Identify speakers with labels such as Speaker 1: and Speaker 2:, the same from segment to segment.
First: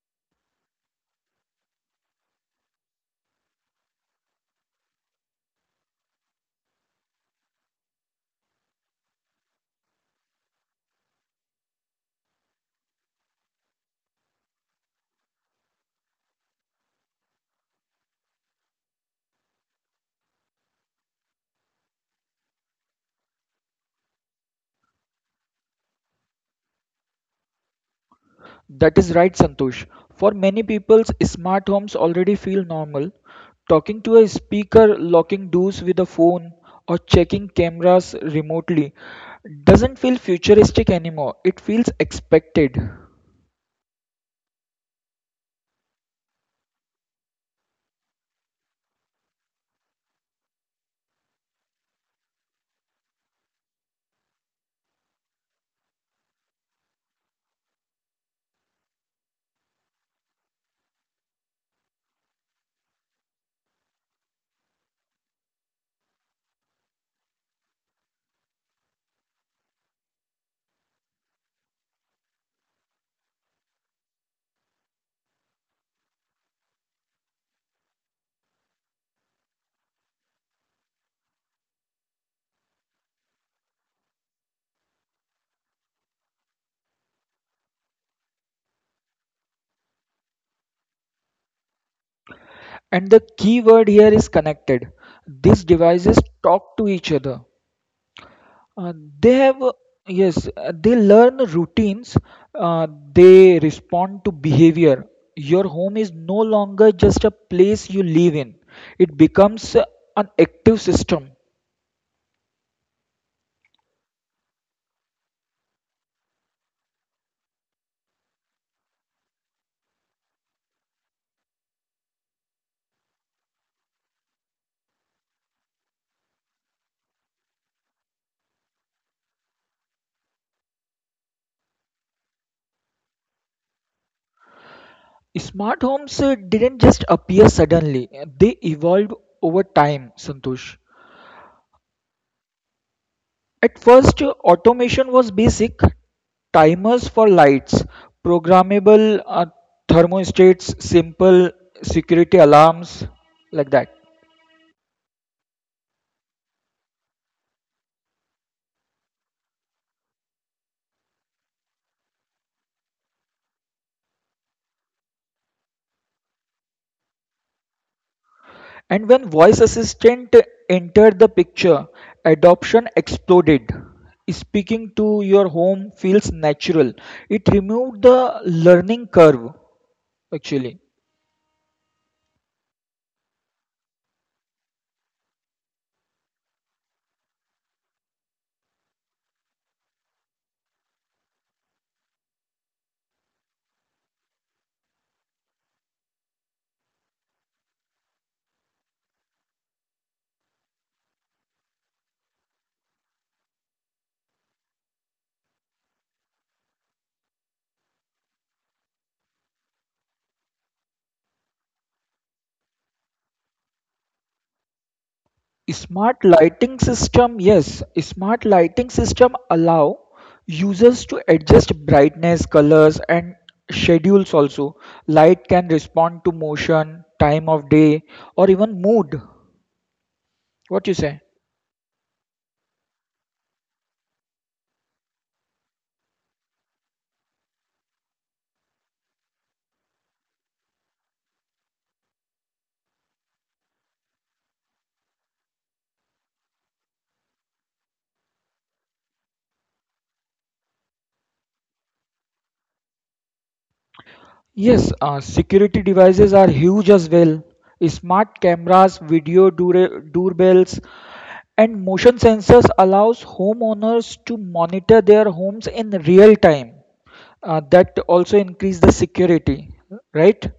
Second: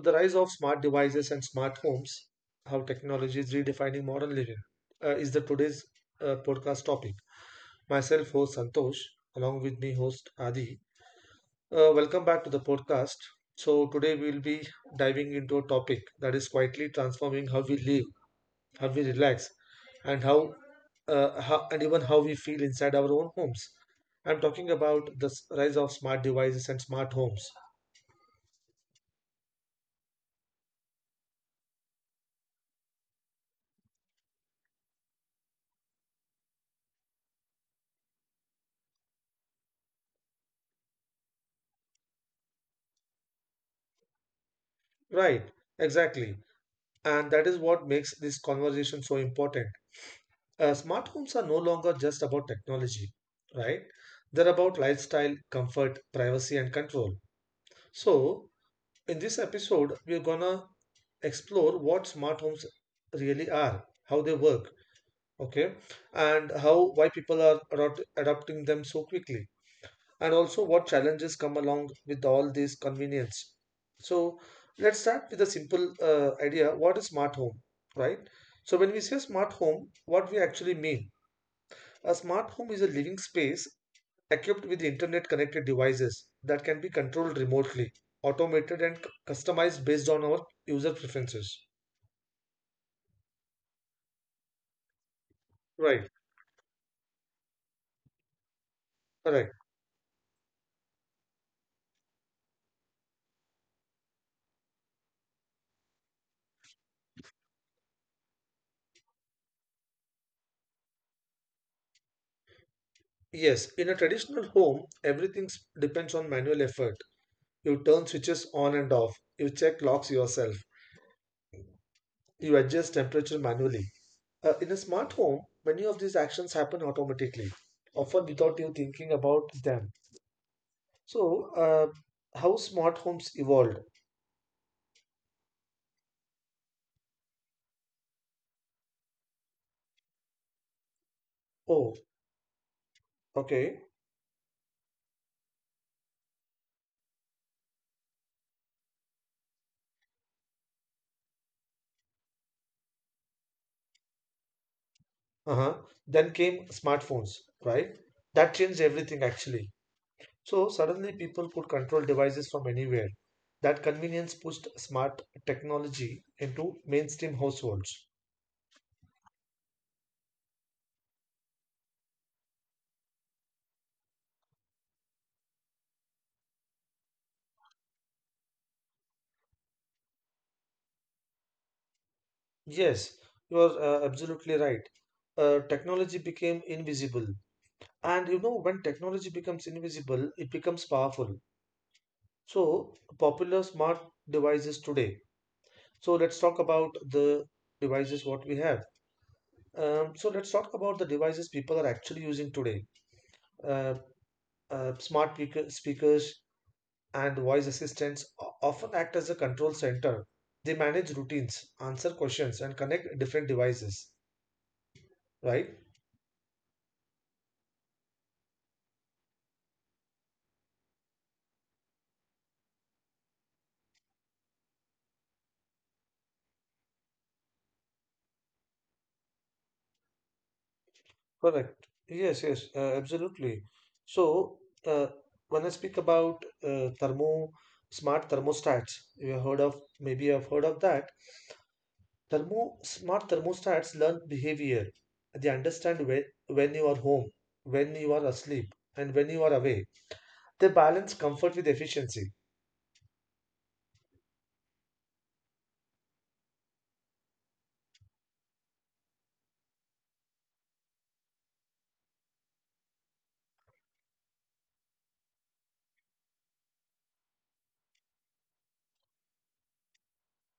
Speaker 1: the rise of smart devices and smart homes, how technology is redefining modern living, is the today's podcast topic. Myself, host Santosh, along with me, host Adi. Welcome back to the podcast. So, today we'll be diving into a topic that is quietly transforming how we live, how we relax, and how and even how we feel inside our own homes. I'm talking about the rise of smart devices and smart homes.
Speaker 2: That is right, Santosh. For many people, smart homes already feel normal. Talking to a speaker, locking doors with a phone, or checking cameras remotely doesn't feel futuristic anymore. It feels expected.
Speaker 1: Right, exactly. And that is what makes this conversation so important. Smart homes are no longer just about technology, right? They're about lifestyle, comfort, privacy, and control. So, in this episode, we're gonna explore what smart homes really are, how they work, okay, and how why people are adopting them so quickly and also what challenges come along with all this convenience. So let's start with a simple idea. What is smart home, right? So when we say smart home, what we actually mean? A smart home is a living space equipped with internet connected devices that can be controlled remotely, automated and customized based on our user preferences.
Speaker 2: And the key word here is connected. These devices
Speaker 1: Right,
Speaker 2: talk to each other. Uh, they have,
Speaker 1: correct.
Speaker 2: yes, they learn routines, uh, they respond to behavior. Your home is no longer just a place you live in, it becomes an active system.
Speaker 1: Yes, in a traditional home, everything depends on manual effort. You turn switches on and off. You check locks yourself. You adjust temperature manually. In a smart home, many of these actions happen automatically, often without you thinking about them. So, how smart homes evolved?
Speaker 2: Smart homes didn't just appear suddenly, they evolved over time, Santosh.
Speaker 1: Oh,
Speaker 2: At
Speaker 1: okay.
Speaker 2: first, automation was basic timers for lights, programmable thermostats, simple security alarms, like that.
Speaker 1: Uh-huh. Then came smartphones, right? That changed everything actually. So, suddenly people could control devices from anywhere. That convenience pushed smart technology into mainstream households.
Speaker 2: And when voice assistant entered the picture, adoption exploded. Speaking to your home feels natural. It removed the learning curve actually.
Speaker 1: Yes, you are absolutely right. Technology became invisible. And you know, when technology becomes invisible, it becomes powerful. So, popular smart devices today. So, let's talk about the devices what we have. So, let's talk about the devices people are actually using today. Uh, smart speakers and voice assistants often act as a control center. They manage routines, answer questions, and connect different devices, right?
Speaker 2: Smart lighting system, yes, smart lighting system allow users to adjust brightness, colors and schedules also. Light can respond to motion, time of day or even mood. What you say?
Speaker 1: Correct. Yes, yes, absolutely. So, uh, when I speak about thermo smart thermostats, you have heard of that. Thermo Smart thermostats learn behavior. They understand when you are home, when you are asleep, and when you are awake. They balance comfort with efficiency.
Speaker 2: Yes, security devices are huge as well. Smart cameras, doorbells, and motion sensors allows homeowners to monitor their homes in real time. That also increase the security, right?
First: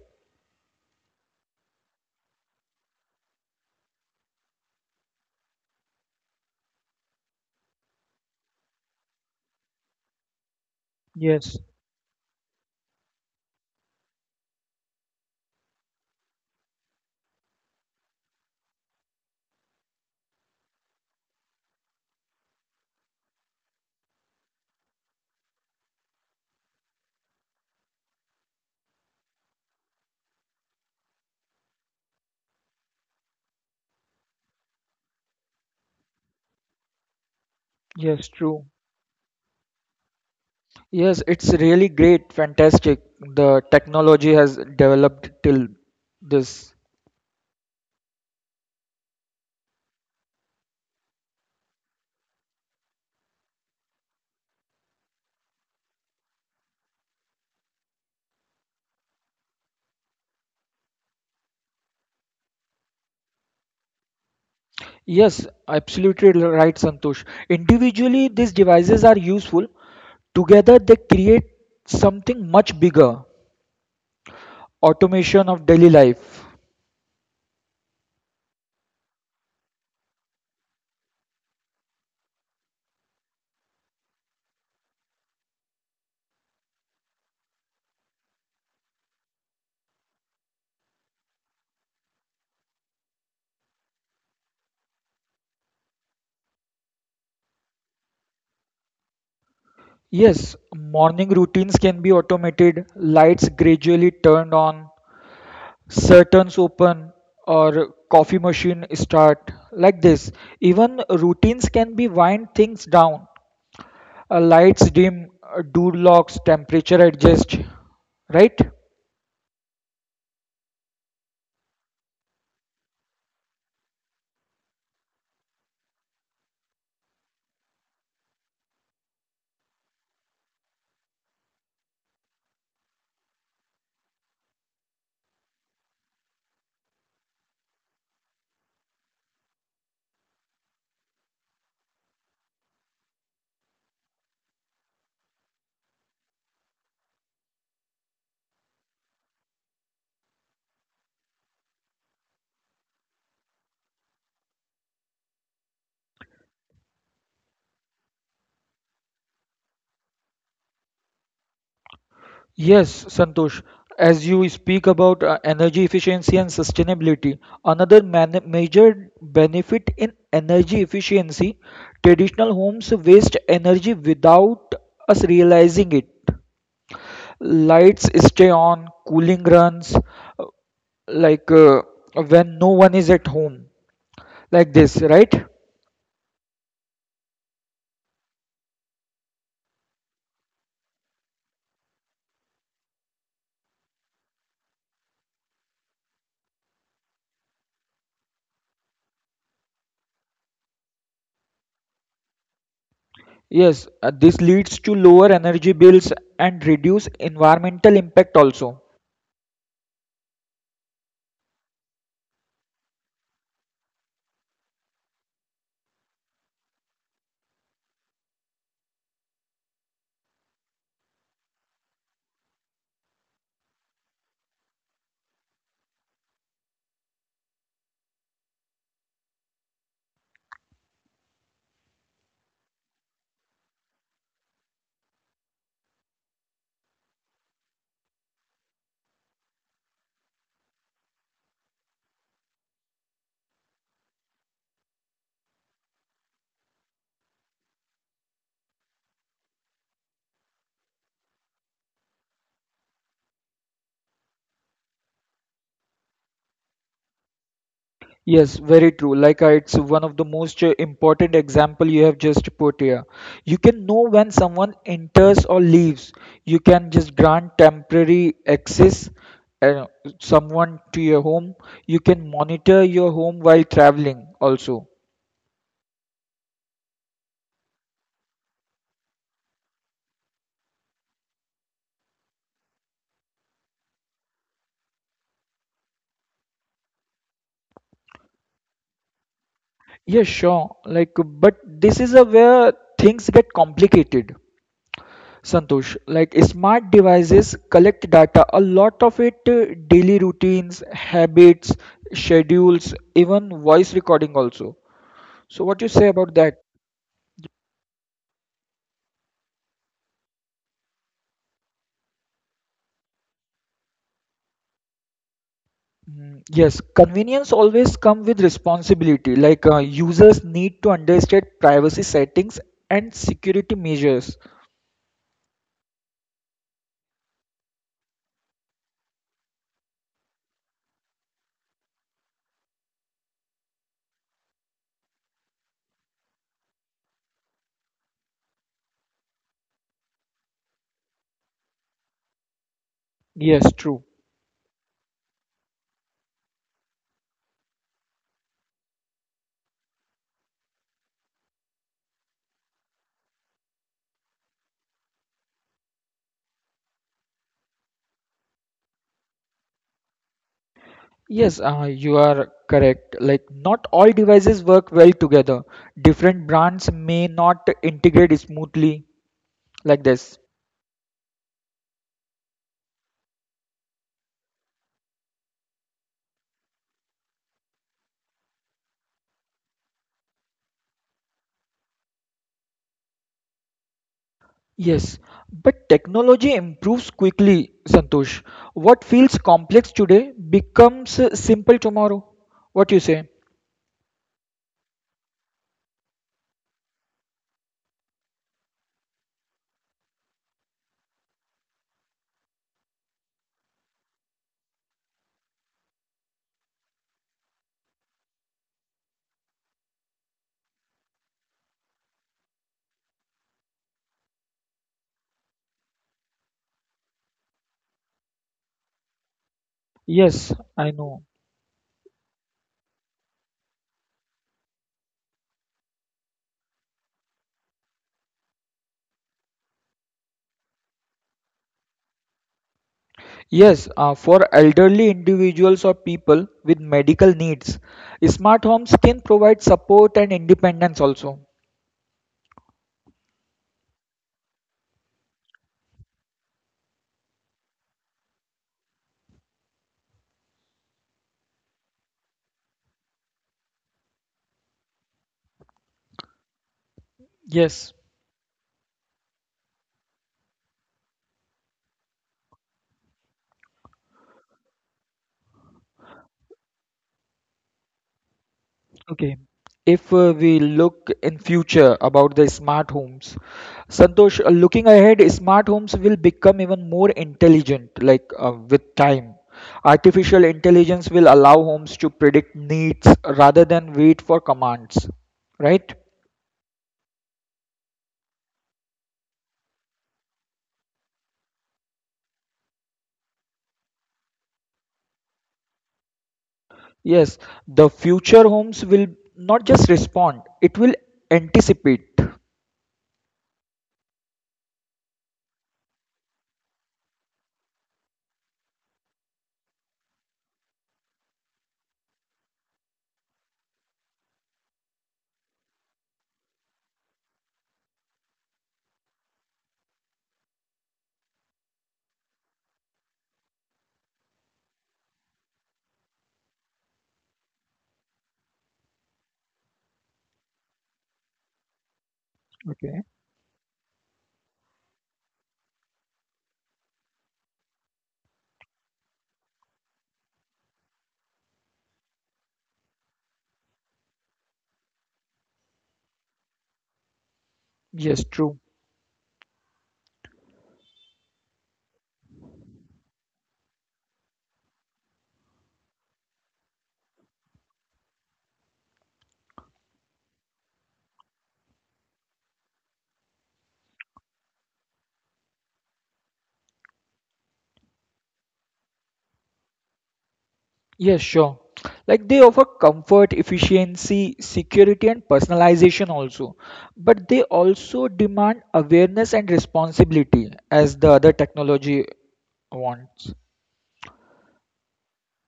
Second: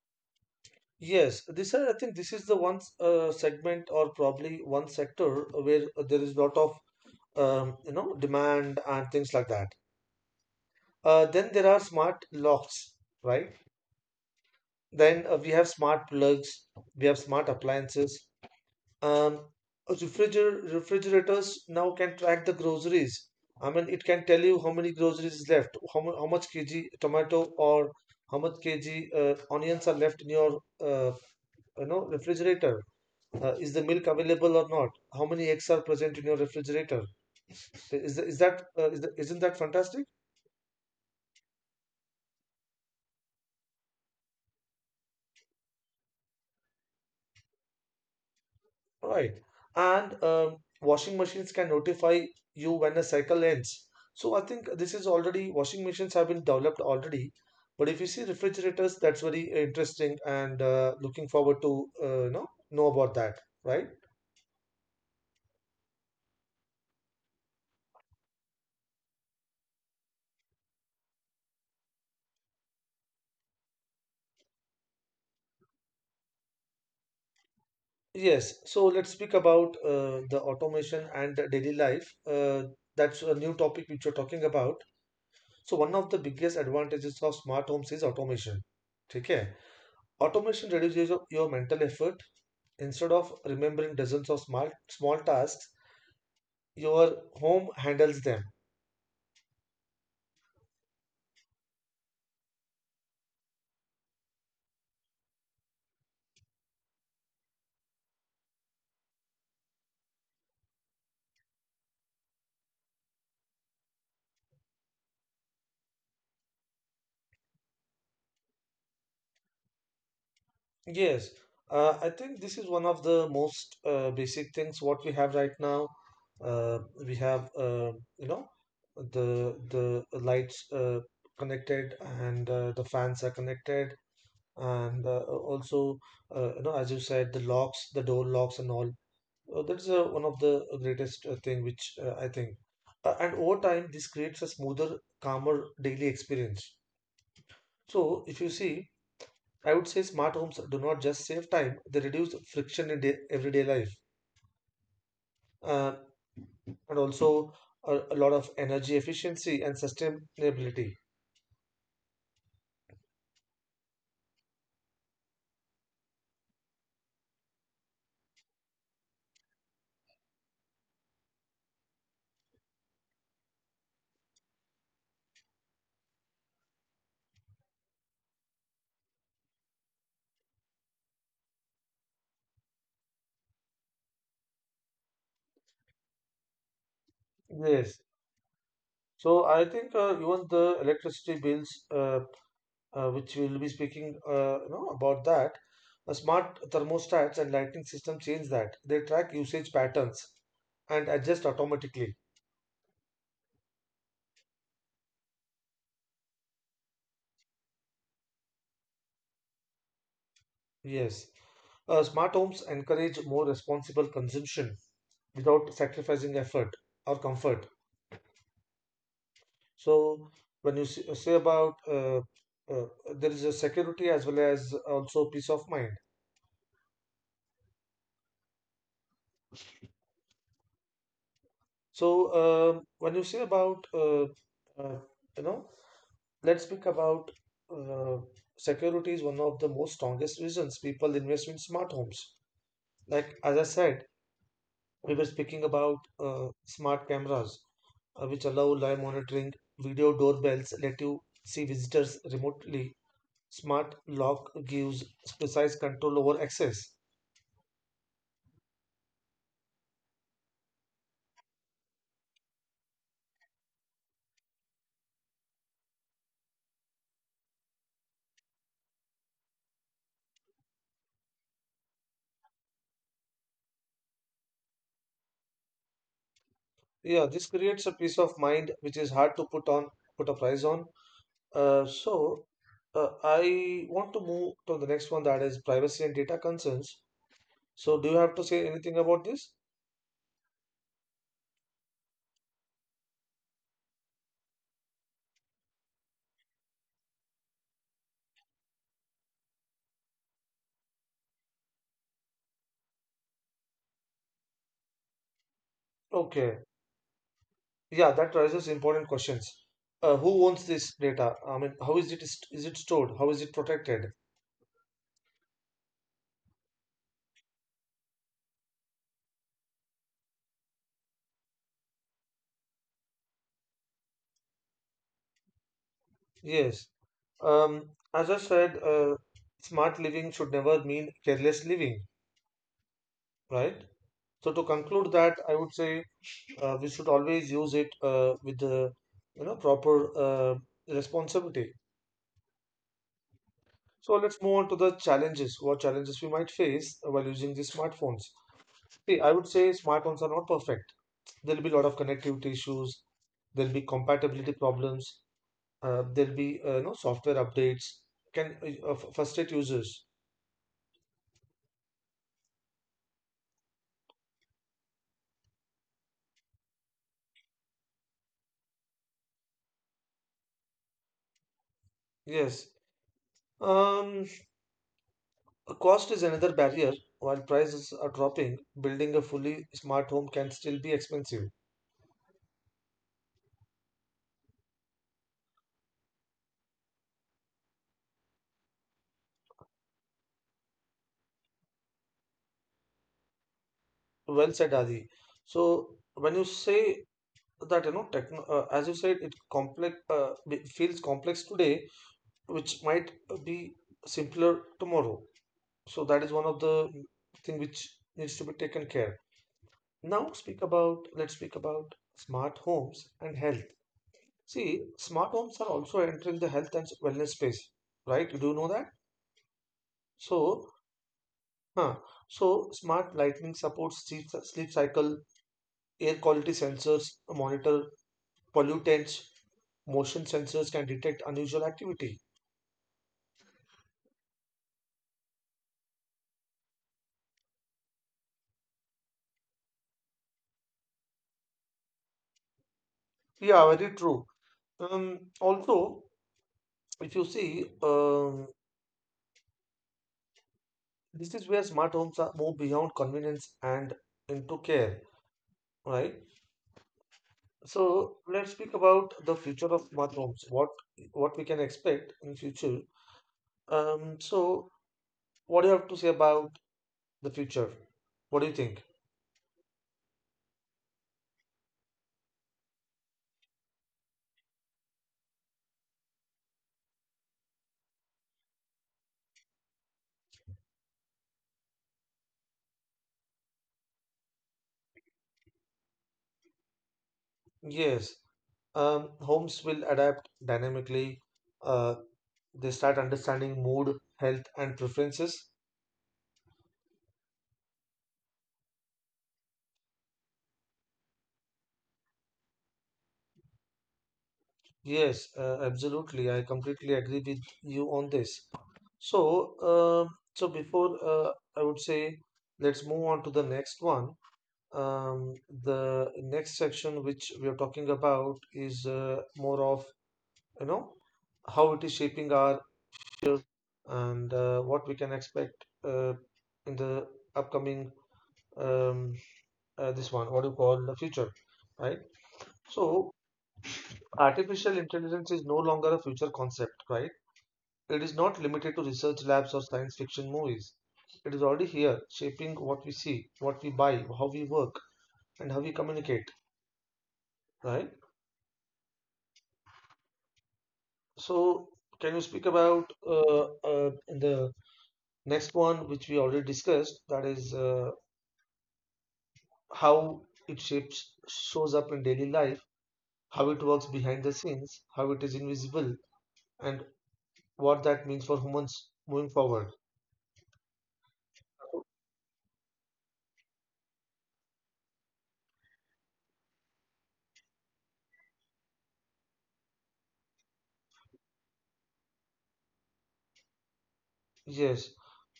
Speaker 1: Yes, this are, I think this is the one segment or probably one sector where there is lot of you know demand and things like that. Then
Speaker 2: Yes,
Speaker 1: there are smart locks, right? Then we have smart plugs, we have smart appliances. Um, Refrigerators now can track the groceries. I mean, it can tell you how many groceries is left, how much kg tomato or how much kg onions are left in your you know refrigerator. Is the milk available or not? How many eggs are present in your refrigerator? Is
Speaker 2: yes,
Speaker 1: that
Speaker 2: true.
Speaker 1: isn't that fantastic?
Speaker 2: Yes, it's really great, fantastic. The technology has developed till this.
Speaker 1: Right. And washing machines can notify you when a cycle ends. So I think this is already, washing machines have been developed already. But if you see refrigerators, that's very interesting and looking forward to you know about that, right?
Speaker 2: Yes, absolutely right, Santosh. Individually, these devices are useful. Together, they create something much bigger, automation of daily life.
Speaker 1: Yes. So let's speak about the automation and the daily life. That's a new topic which you're talking about. So one of the biggest advantages of smart homes is automation. Okay. Automation reduces your mental effort. Instead of remembering dozens of small, small tasks, your home handles them.
Speaker 2: Yes, morning routines can be automated, lights gradually turned on, curtains open, or coffee machine start. Like this, even routines can be wind things down. Lights dim, door locks, temperature adjust, right?
Speaker 1: Yes, I think this is one of the most basic things what we have right now. Uh, we have you know the lights connected and the fans are connected and also you know as you said the locks, the door locks and all. That's one of the greatest thing which I think. And over time, this creates a smoother, calmer daily experience. So if you see, I would say smart homes do not just save time; they reduce friction in day, everyday life, uh, and also a lot of energy efficiency and sustainability.
Speaker 2: Yes, Santosh, as you speak about energy efficiency and sustainability, another man major benefit in energy efficiency, traditional homes waste energy without us realizing it. Lights stay on, cooling runs, uh, like uh, when no one is at home, like this, right?
Speaker 1: Yes. So I think even the electricity bills which we will be speaking you know, about that. Smart thermostats and lighting system change that. They track usage patterns and adjust automatically.
Speaker 2: Yes, this leads to lower energy bills and reduce environmental impact also.
Speaker 1: Yes. Smart homes encourage more responsible consumption without sacrificing effort or comfort. So when you say about uh, there is a security as well as also peace of mind. So when you say about uh, you know let's speak about uh, security is one of the most strongest reasons people invest in smart homes. Like as I said, we were speaking about smart cameras, which allow live monitoring, video doorbells let you see visitors remotely. Smart lock gives precise control over access.
Speaker 2: Yes, very true. Like it's one of the most important example you have just put here. You can know when someone enters or leaves. You can just grant temporary access uh, someone to your home. You can monitor your home while traveling also.
Speaker 1: Yeah, this creates a peace of mind which is hard to put a price on. So I want to move to the next one that is privacy and data concerns. So, do you have to say anything about this?
Speaker 2: Yeah, sure. Like, but this is a where things get complicated. Santosh, like smart devices collect data, a lot of it, daily routines, habits, schedules, even voice recording also. So what you say
Speaker 1: Okay.
Speaker 2: about that?
Speaker 1: Yeah, that raises important questions. Who owns this data? I mean, how is it st- is it stored? How is it protected?
Speaker 2: Mm, yes, convenience always come with responsibility. Like users need to understand privacy settings and security measures.
Speaker 1: Yes. Um, as I said, smart living should never mean careless living, right? So to conclude that, I would say we should always use it with the you know proper responsibility.
Speaker 2: Yes, true.
Speaker 1: So let's move on to the challenges. What challenges we might face while using the smartphones? See, I would say smartphones are not perfect, there'll be a lot of connectivity issues, there'll be compatibility problems, there'll be you know software updates can frustrate users.
Speaker 2: Yes, you are correct. Like not all devices work well together. Different brands may not integrate smoothly like this.
Speaker 1: Yes. um Cost is another barrier. While prices are dropping, building a fully smart home can still be expensive.
Speaker 2: Yes, but technology improves quickly, Santosh. What feels complex today becomes simple tomorrow. What you say?
Speaker 1: Well said, Adi. So when you say that you know techno as you said it complex, it feels complex today which might be simpler tomorrow. So that is one of the thing which needs to be taken care. Now speak about, let's speak about smart homes and health. See, smart homes are also entering the health and wellness space, right? You do know that? So,
Speaker 2: Yes, I know.
Speaker 1: huh. So smart lighting supports sleep cycle, air quality sensors monitor pollutants, motion sensors can detect unusual activity.
Speaker 2: Yes, for elderly individuals or people with medical needs, smart homes can provide support and independence also.
Speaker 1: Yeah, very true. Also, if you see, this is where smart homes are move beyond convenience and into care, right?
Speaker 2: Yes.
Speaker 1: So let's speak about the future of smart homes. What we can expect in future. So what do you have to say about the future? What do you think?
Speaker 2: Okay. If we look in future about the smart homes, Santosh, looking ahead, smart homes will become even more intelligent, like with time. Artificial intelligence will allow homes to predict needs rather than wait for commands, right?
Speaker 1: Yes, homes will adapt dynamically. Uh, they start understanding mood, health, and preferences.
Speaker 2: Yes, the future homes will not just respond, it will anticipate.
Speaker 1: Yes, absolutely. I completely agree with you on this. So, so before I would say, let's move on to the next one. Um, the next section which we are talking about is more of you know how it is shaping our future and what we can expect in the upcoming um, this one what do you call the future, right? So,
Speaker 2: Okay.
Speaker 1: artificial intelligence is no longer a future concept, right? It is not limited to research labs or science fiction movies. It is already here, shaping what we see, what we buy, how we work, and how we communicate, right?
Speaker 2: Yes, true.
Speaker 1: So, can you speak about the next one, which we already discussed, that is shows up in daily life, how it works behind the scenes, how it is invisible, and what that means for humans moving forward?
Speaker 2: Yes, sure. Like they offer comfort, efficiency, security, and personalization also. But they also demand awareness and responsibility as the other technology wants.
Speaker 1: Yes.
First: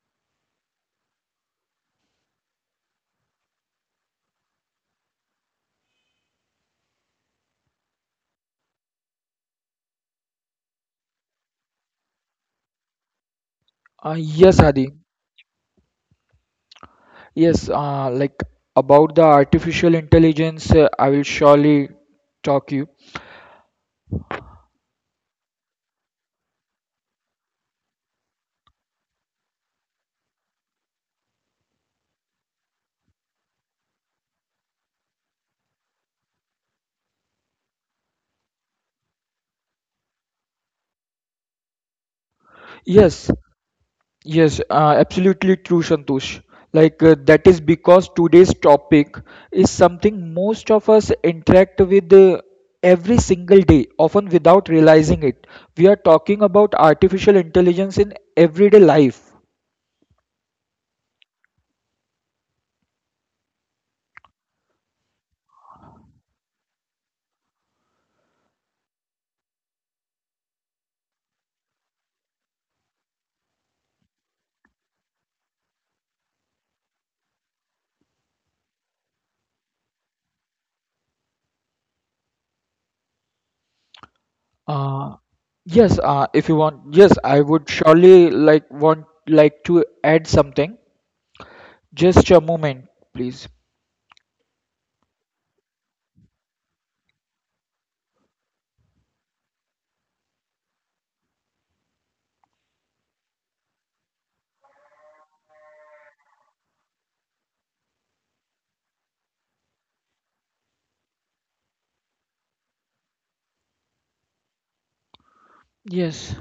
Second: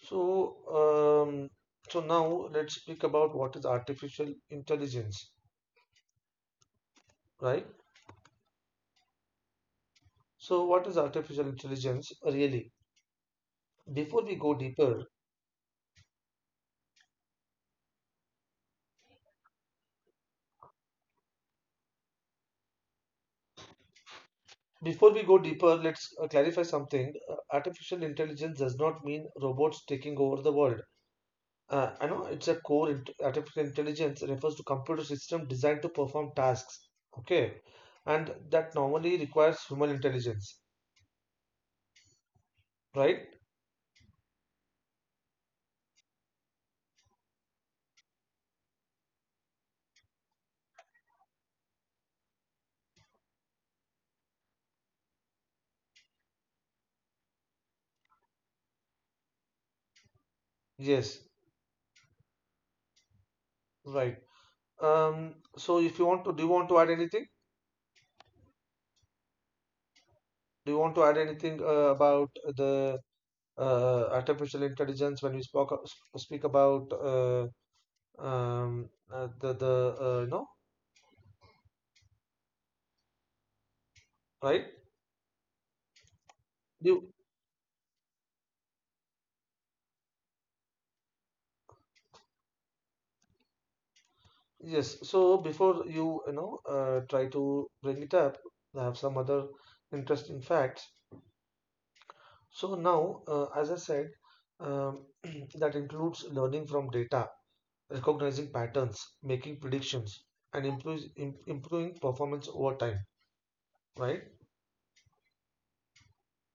Speaker 1: So, um, so now let's speak about what is artificial intelligence, right? So, what is artificial intelligence really? Before we go
Speaker 2: Yes, Adi.
Speaker 1: deeper,
Speaker 2: Yes, like about the artificial intelligence, I will surely talk you.
Speaker 1: before we go deeper, let's clarify something. Artificial intelligence does not mean robots taking over the world. I know it's a core int artificial intelligence refers to computer system designed to perform tasks, okay? And that normally requires human intelligence, right?
Speaker 2: Yes, yes, absolutely true, Santosh. Like that is because today's topic is something most of us interact with every single day, often without realizing it. We are talking about artificial intelligence in everyday life.
Speaker 1: Yes, right. So if you want to, do you want to add anything? Do you want to add anything about the artificial intelligence when we speak about um, the you know, right?
Speaker 2: Uh, yes, if you want,
Speaker 1: You
Speaker 2: yes, I would surely like to add something. Just a moment, please.
Speaker 1: yes. So before you you know try to bring it up, I have some other interesting facts. So now, as I said, um, that includes learning from data, recognizing patterns, making predictions, and improving performance over time. Right?
Speaker 2: Yes.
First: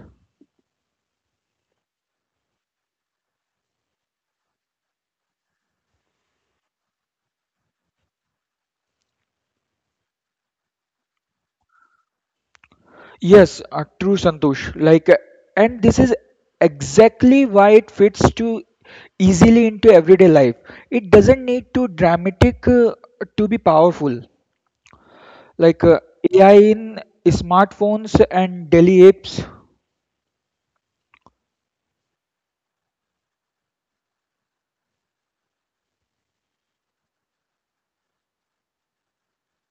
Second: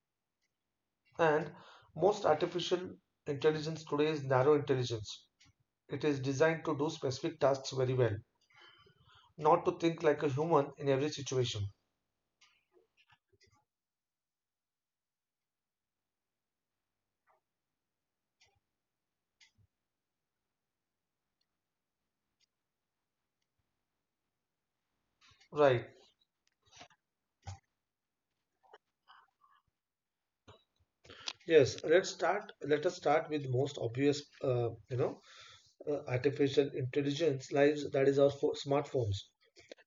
Speaker 1: And most artificial intelligence today is narrow intelligence. It is designed to do specific tasks very well, not to think like a human in every situation.
Speaker 2: Yes, true, Santosh. Like, and this is exactly why it fits too easily into everyday life. It doesn't need to dramatic to be powerful.
Speaker 1: Right.
Speaker 2: Like AI in smartphones and daily apps.
Speaker 1: Yes. Let's start. Let us start with most obvious, you know, artificial intelligence lives. That is our smartphones.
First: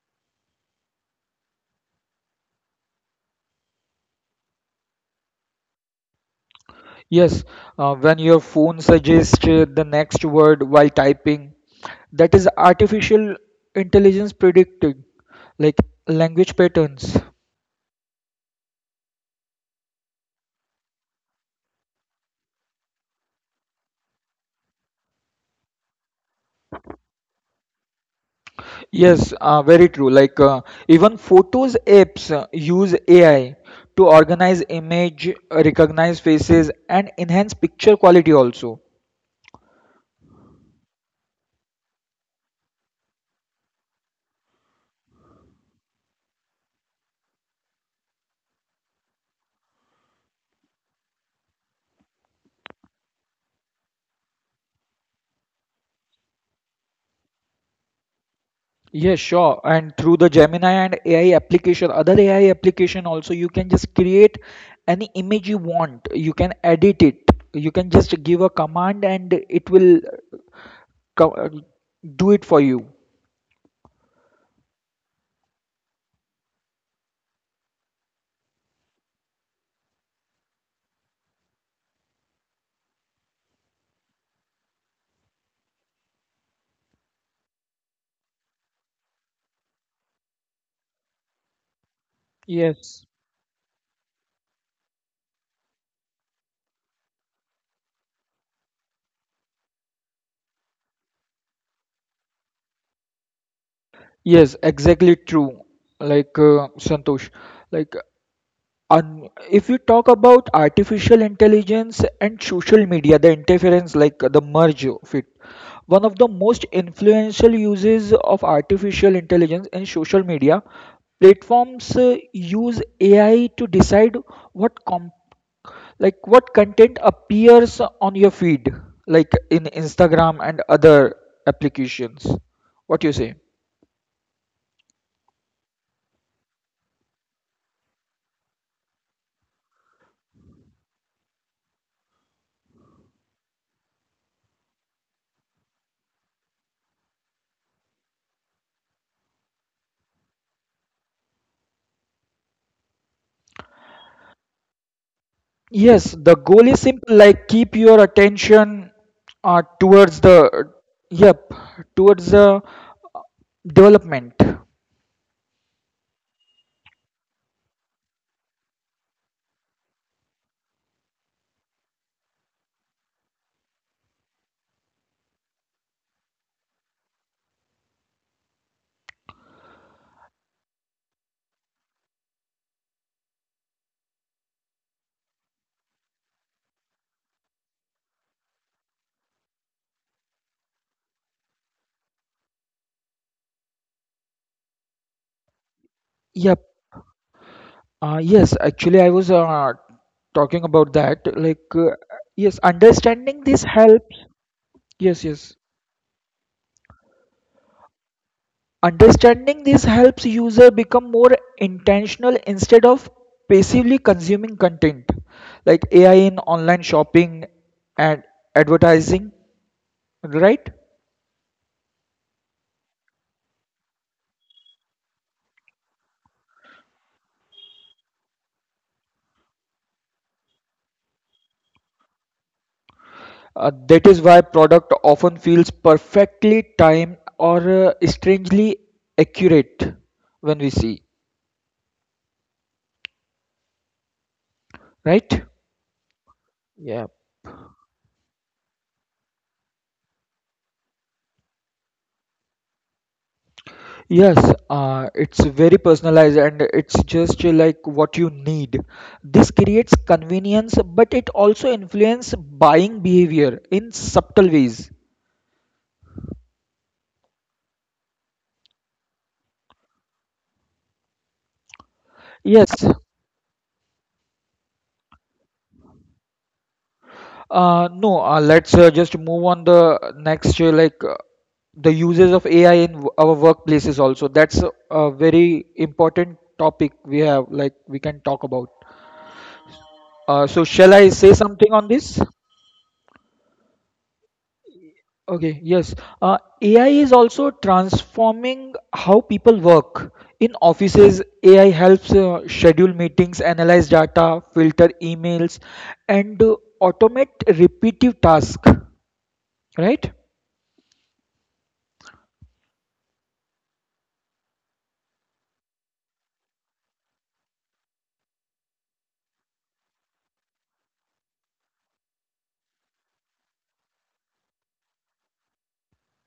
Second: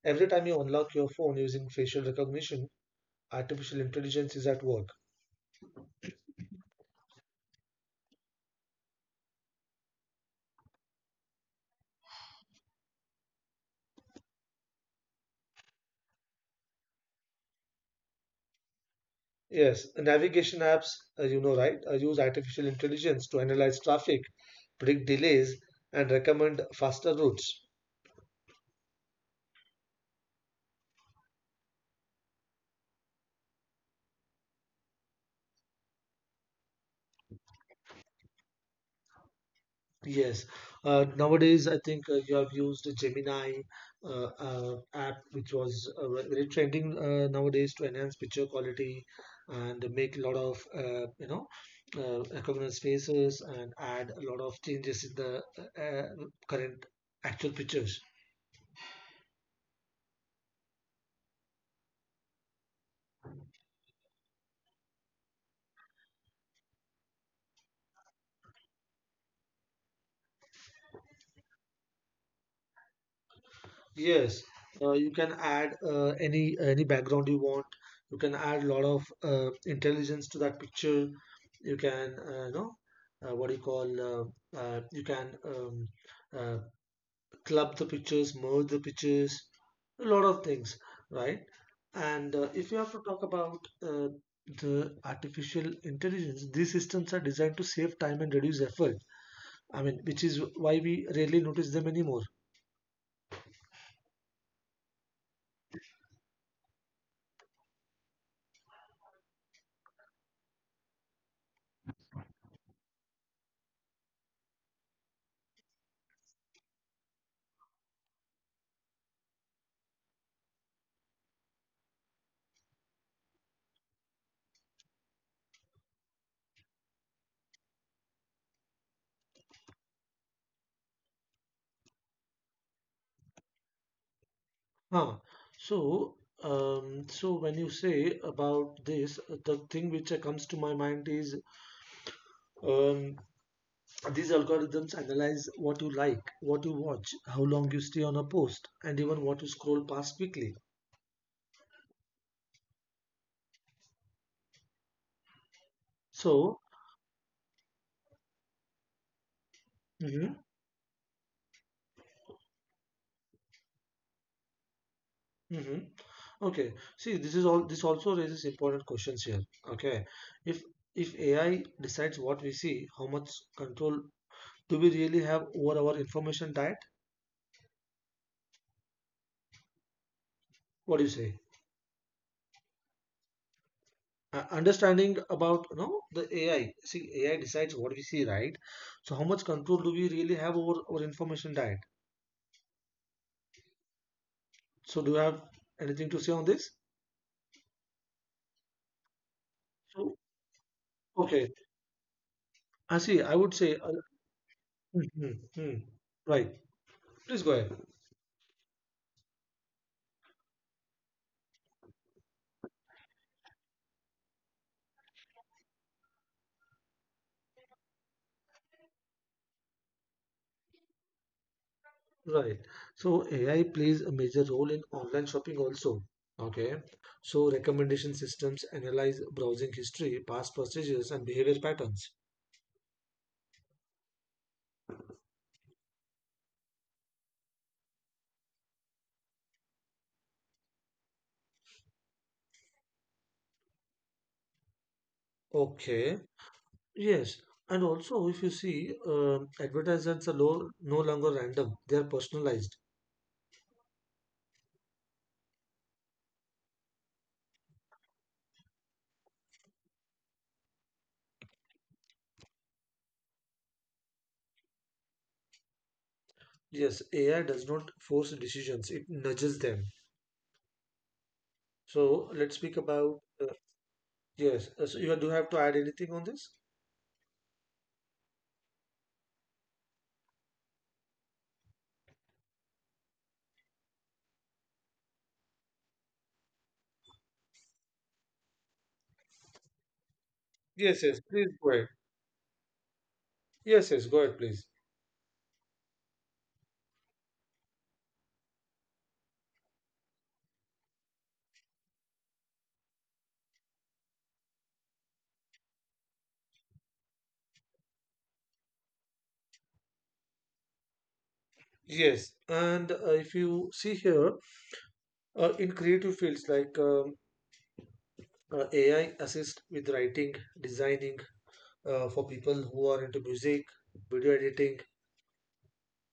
Speaker 1: Every time you unlock your phone using facial recognition, artificial intelligence is at work.
Speaker 2: Yes, when your phone suggests the next word while typing, that is artificial intelligence predicting, like language patterns.
Speaker 1: Yes, navigation apps, use artificial intelligence to analyze traffic, predict delays, and recommend faster routes.
Speaker 2: Yes, very true. Like even photos apps use AI to organize image, recognize faces, and enhance picture quality also.
Speaker 1: Yes, nowadays I think you have used Gemini app, which was very trending nowadays to enhance picture quality and make a lot of recognize faces and add a lot of changes in the uh, uh, current actual pictures.
Speaker 2: Yes, sure. And through the Gemini and AI application, other AI application also, you can just create any image you want. You can edit it. You can just give a command and it will co- uh, do it for you.
Speaker 1: Yes, you can add any background you want. You can add a lot of intelligence to that picture. You can, what do you call? You can uh, club the pictures, merge the pictures, a lot of things, right? And if you
Speaker 2: Yes.
Speaker 1: have to talk about the artificial intelligence, these systems are designed to save time and reduce effort. I mean, which is why we rarely notice them anymore.
Speaker 2: Yes, exactly true. Like Santosh, like, and if you talk about artificial intelligence and social media, the interference, like the merge of it, one of the most influential uses of artificial intelligence in social media platforms use AI to decide what com- like what content appears on your feed, like in Instagram and other applications. What do you say?
Speaker 1: Huh. So, so when you say about this, the thing which comes to my mind is um, these algorithms analyze what you like, what you watch, how long you stay on a post, and even what you scroll past quickly.
Speaker 2: Yes, the
Speaker 1: So,
Speaker 2: goal is simple, like keep your attention
Speaker 1: hmm.
Speaker 2: towards the yep, towards the development.
Speaker 1: Hmm, okay. See, this is all. This also raises important questions here. Okay, if if AI decides what we see, how much control do we really have over our information diet? What do you say? Understanding about you know the AI. See, AI decides what we see, right? So how much control do we really have over our information diet? So do you have anything to say on this?
Speaker 2: Yep. Yes, actually, I was
Speaker 1: So
Speaker 2: talking
Speaker 1: okay,
Speaker 2: about that. Like,
Speaker 1: I see.
Speaker 2: yes,
Speaker 1: I would say,
Speaker 2: understanding this helps.
Speaker 1: mm, mm, mm.
Speaker 2: Yes, yes.
Speaker 1: Right. Please go ahead.
Speaker 2: Understanding this helps user become more intentional instead of passively consuming content like AI in online shopping and advertising, right?
Speaker 1: Right. So AI plays a major role in online shopping also. Okay. So recommendation systems analyze browsing history, past purchases, and behavior patterns.
Speaker 2: That is why product often feels perfectly timed or strangely accurate when we see, right?
Speaker 1: Okay. Yes,
Speaker 2: Yeah.
Speaker 1: and also if you see, advertisements are no longer random, they are personalized.
Speaker 2: Yes, it's very personalized and it's just like what you need. This creates convenience, but it also influences buying behavior in subtle ways.
Speaker 1: Yes, AI does not force decisions, it nudges them. So let's speak
Speaker 2: Yes,
Speaker 1: about, yes, so you do have to add anything on this?
Speaker 2: No, let's just move on the next, the uses of AI in our workplaces also. That's a very important topic we have, like we can talk about. So
Speaker 1: Yes,
Speaker 2: shall
Speaker 1: yes,
Speaker 2: I
Speaker 1: please
Speaker 2: say
Speaker 1: go ahead.
Speaker 2: something on this?
Speaker 1: Yes, yes, go ahead, please.
Speaker 2: Okay, yes. AI is also transforming how people work. In offices, AI helps schedule meetings, analyze data, filter emails, and automate repetitive tasks, right?
Speaker 1: Yes, and if you see here, in creative fields like AI assist with writing, designing, for people who are into music, video editing.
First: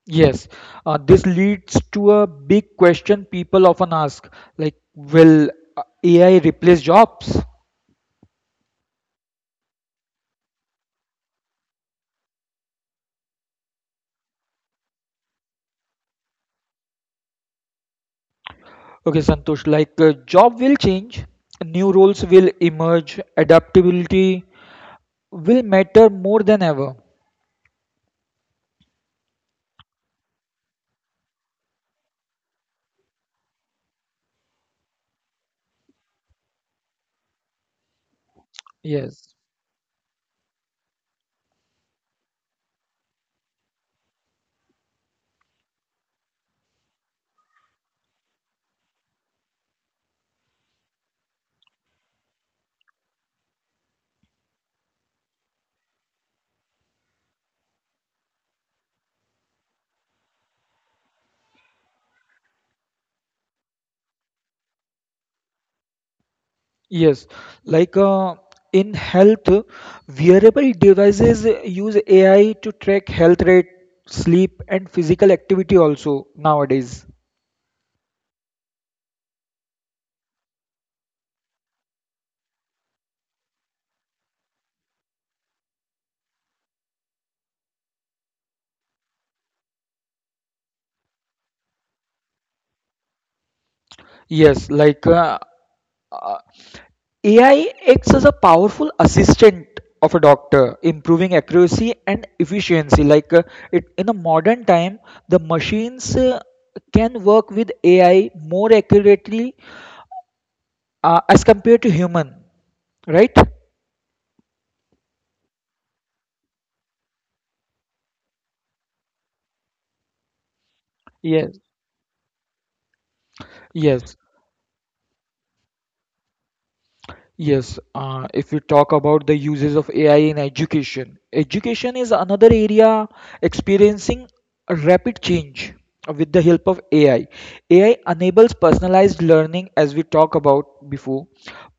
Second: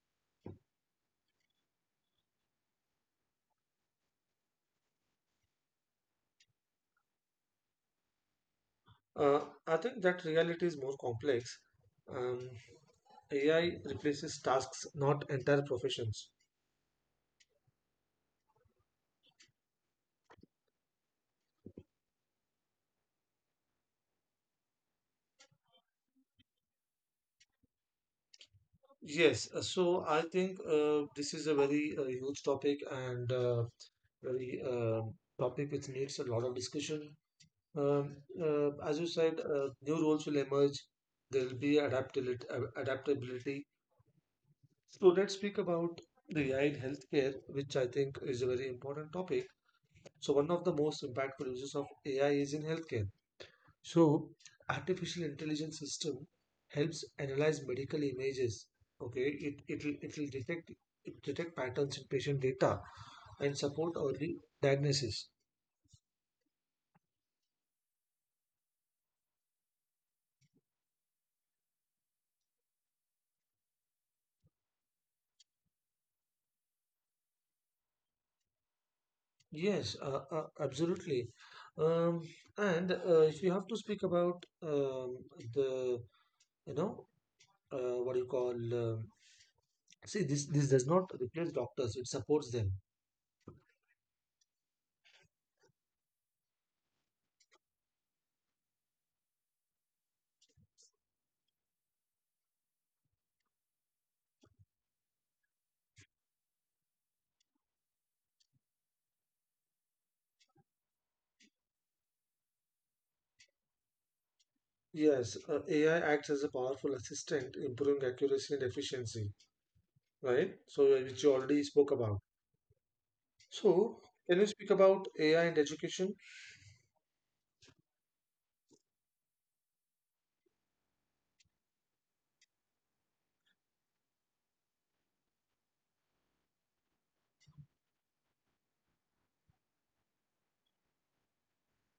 Speaker 2: Yes, this leads to a big question people often ask, like, will AI replace jobs?
Speaker 1: Uh, I think that reality is more complex. Um, AI replaces tasks, not entire professions.
Speaker 2: Okay, Santosh, like, job will change, new roles will emerge, adaptability will matter more than ever.
Speaker 1: Yes, so I think this is a very huge topic and very topic which needs a lot of discussion. As you said,
Speaker 2: Yes,
Speaker 1: new roles will emerge. There will be adaptability. Adaptability. So let's speak about the AI in healthcare, which I think is a very important topic. So one of the most impactful uses of AI is in healthcare. So, artificial intelligence system helps analyze medical images. Okay, it'll detect patterns in patient data and support early diagnosis.
Speaker 2: yes, like, in health, wearable devices use AI to track health rate, sleep, and physical activity also nowadays.
Speaker 1: Yes, absolutely. Um, and if you have to speak about the you know what do you call, see this does not replace doctors; it supports them.
Speaker 2: Yes, like AI acts as a powerful assistant of a doctor, improving accuracy and efficiency. Like it, in a modern time, the machines can work with AI more accurately as compared to human, right?
Speaker 1: Yes, AI acts as a powerful assistant, improving accuracy and efficiency, right? So which you already
Speaker 2: Yes,
Speaker 1: spoke about. So
Speaker 2: yes.
Speaker 1: can you speak about AI and education?
Speaker 2: Yes, if we talk about the uses of AI in education, education is another area experiencing a rapid change with the help of AI. AI enables personalized learning, as we talked about before,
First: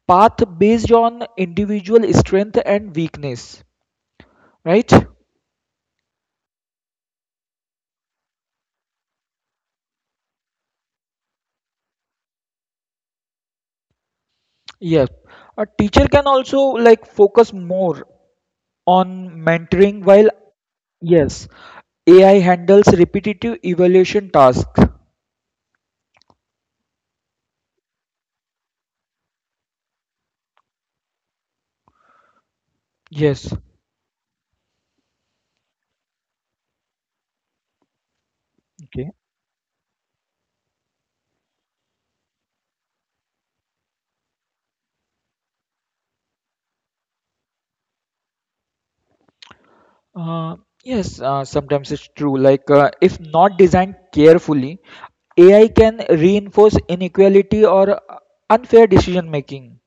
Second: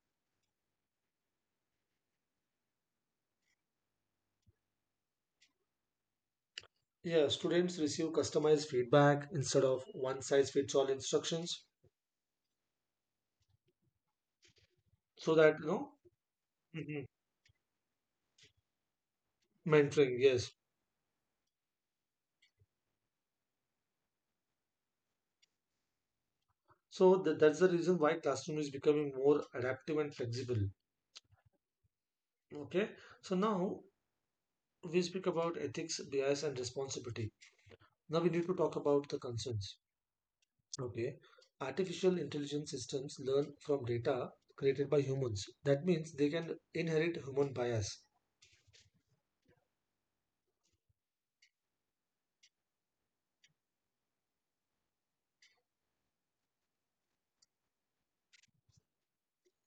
Speaker 2: path based on individual strength and weakness, right?
Speaker 1: Yeah, students receive customized feedback instead of one size fits all instructions.
Speaker 2: Yes,
Speaker 1: So that
Speaker 2: a
Speaker 1: you know,
Speaker 2: teacher can also like
Speaker 1: mhm,
Speaker 2: focus more on mentoring
Speaker 1: mentoring.
Speaker 2: while
Speaker 1: Yes.
Speaker 2: yes, AI handles repetitive evaluation tasks.
Speaker 1: So that, that's the reason why classroom is becoming more adaptive and flexible. Okay. So
Speaker 2: Yes,
Speaker 1: now we speak about ethics, bias, and responsibility. Now we need to talk
Speaker 2: okay.
Speaker 1: about the concerns. Okay. Artificial intelligence systems learn from data created by humans. That means they can inherit human bias.
Speaker 2: Uh, yes, sometimes it's true. Like, if not designed carefully, AI can reinforce inequality or unfair decision making.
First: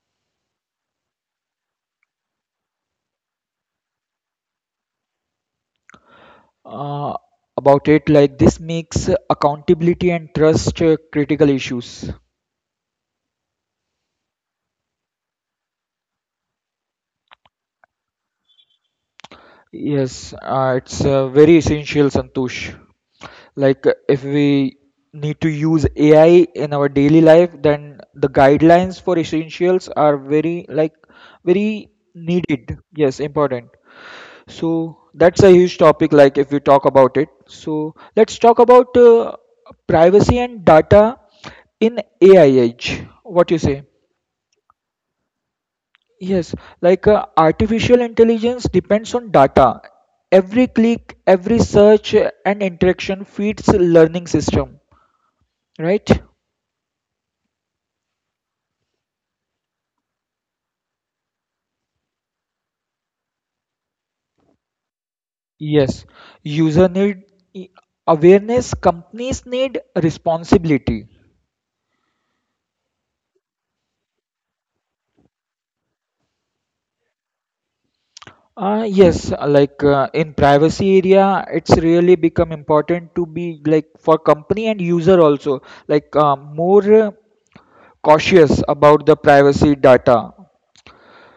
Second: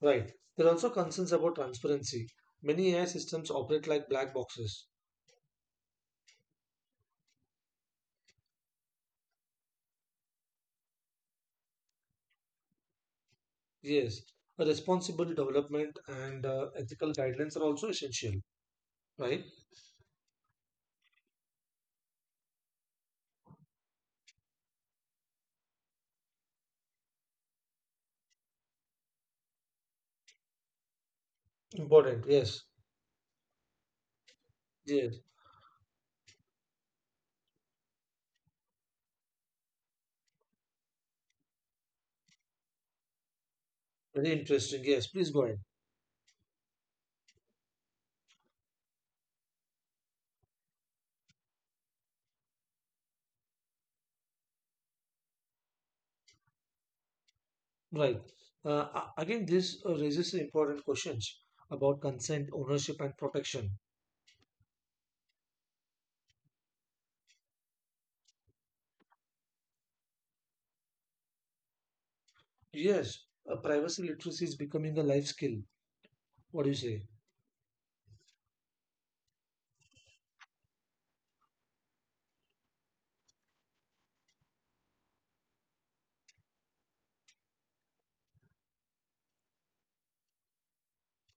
Speaker 1: Right. There are also concerns about transparency. Many AI systems operate like black boxes.
Speaker 2: Uh, about it, like this makes accountability and trust critical issues.
Speaker 1: Yes. A responsible development and ethical guidelines are also essential. Right.
Speaker 2: Yes, it's very essential, Santosh. Like, if we need to use AI in our daily life, then the guidelines for essentials are very, like, very
Speaker 1: Important. Yes.
Speaker 2: needed. Yes, important. So
Speaker 1: Yes.
Speaker 2: that's a huge topic. Like, if we talk about it, so let's talk about privacy and data in AI age. What you say?
Speaker 1: Very interesting. Yes. Please go ahead.
Speaker 2: Yes, like artificial intelligence depends on data. Every click, every search, and interaction feeds a learning system, right?
Speaker 1: Right. Again, this raises important questions about consent, ownership, and protection.
Speaker 2: Yes, user need i- awareness, companies need responsibility.
Speaker 1: Yes, privacy literacy is becoming a life skill. What do you say?
Speaker 2: Yes, like in privacy area, it's really become important to be like for company and user also like more cautious about the privacy data.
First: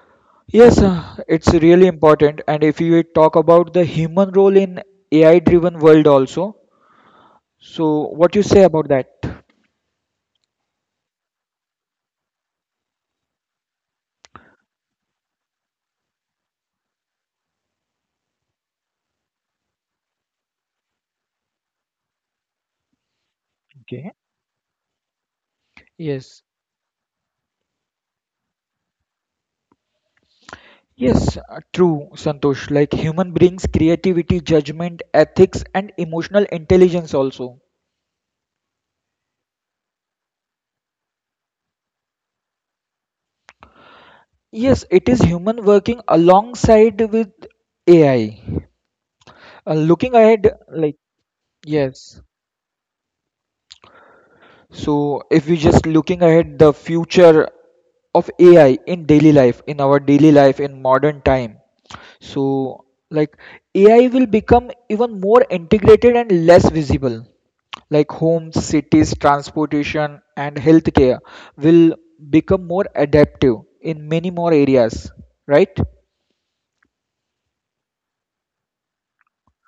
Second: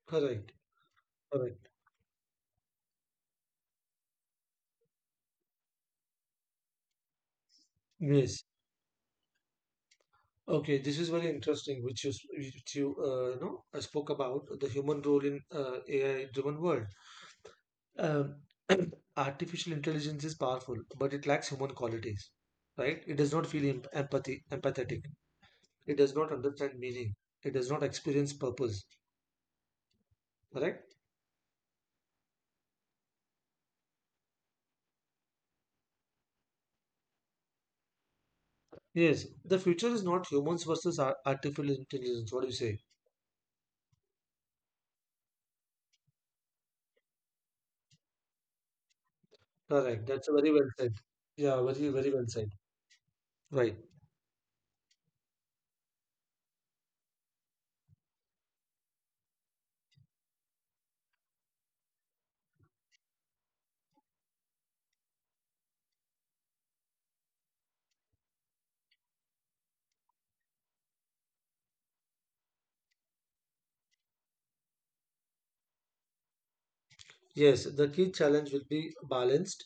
Speaker 1: Correct.
Speaker 2: Yes, it's
Speaker 1: Correct.
Speaker 2: really important. And if you talk about the human role in AI-driven world also, so what you
Speaker 1: Yes.
Speaker 2: say about that?
Speaker 1: Okay. This is very interesting, which you s- which you you know I spoke about the human role in AI-driven world. Um, artificial intelligence is powerful, but it lacks human qualities, right? It does not feel
Speaker 2: Okay.
Speaker 1: empathy, empathetic. It does not
Speaker 2: Yes.
Speaker 1: understand meaning. It does not experience purpose. Correct?
Speaker 2: Yes, true, Santosh. Like human brings creativity, judgment, ethics, and emotional intelligence also.
Speaker 1: Yes. The future is not humans versus artificial intelligence. What do you say?
Speaker 2: Yes, it is human working alongside with AI.
Speaker 1: Correct.
Speaker 2: Looking
Speaker 1: That's
Speaker 2: ahead,
Speaker 1: very well
Speaker 2: like,
Speaker 1: said. Yeah, very,
Speaker 2: yes.
Speaker 1: very well said. Right.
Speaker 2: So, if we just looking ahead the future of AI in daily life, in our daily life in modern time, so like AI will become even more integrated and less visible. Like homes, cities, transportation, and healthcare will become more adaptive in many more areas, right?
Speaker 1: Yes, the key challenge will be balanced.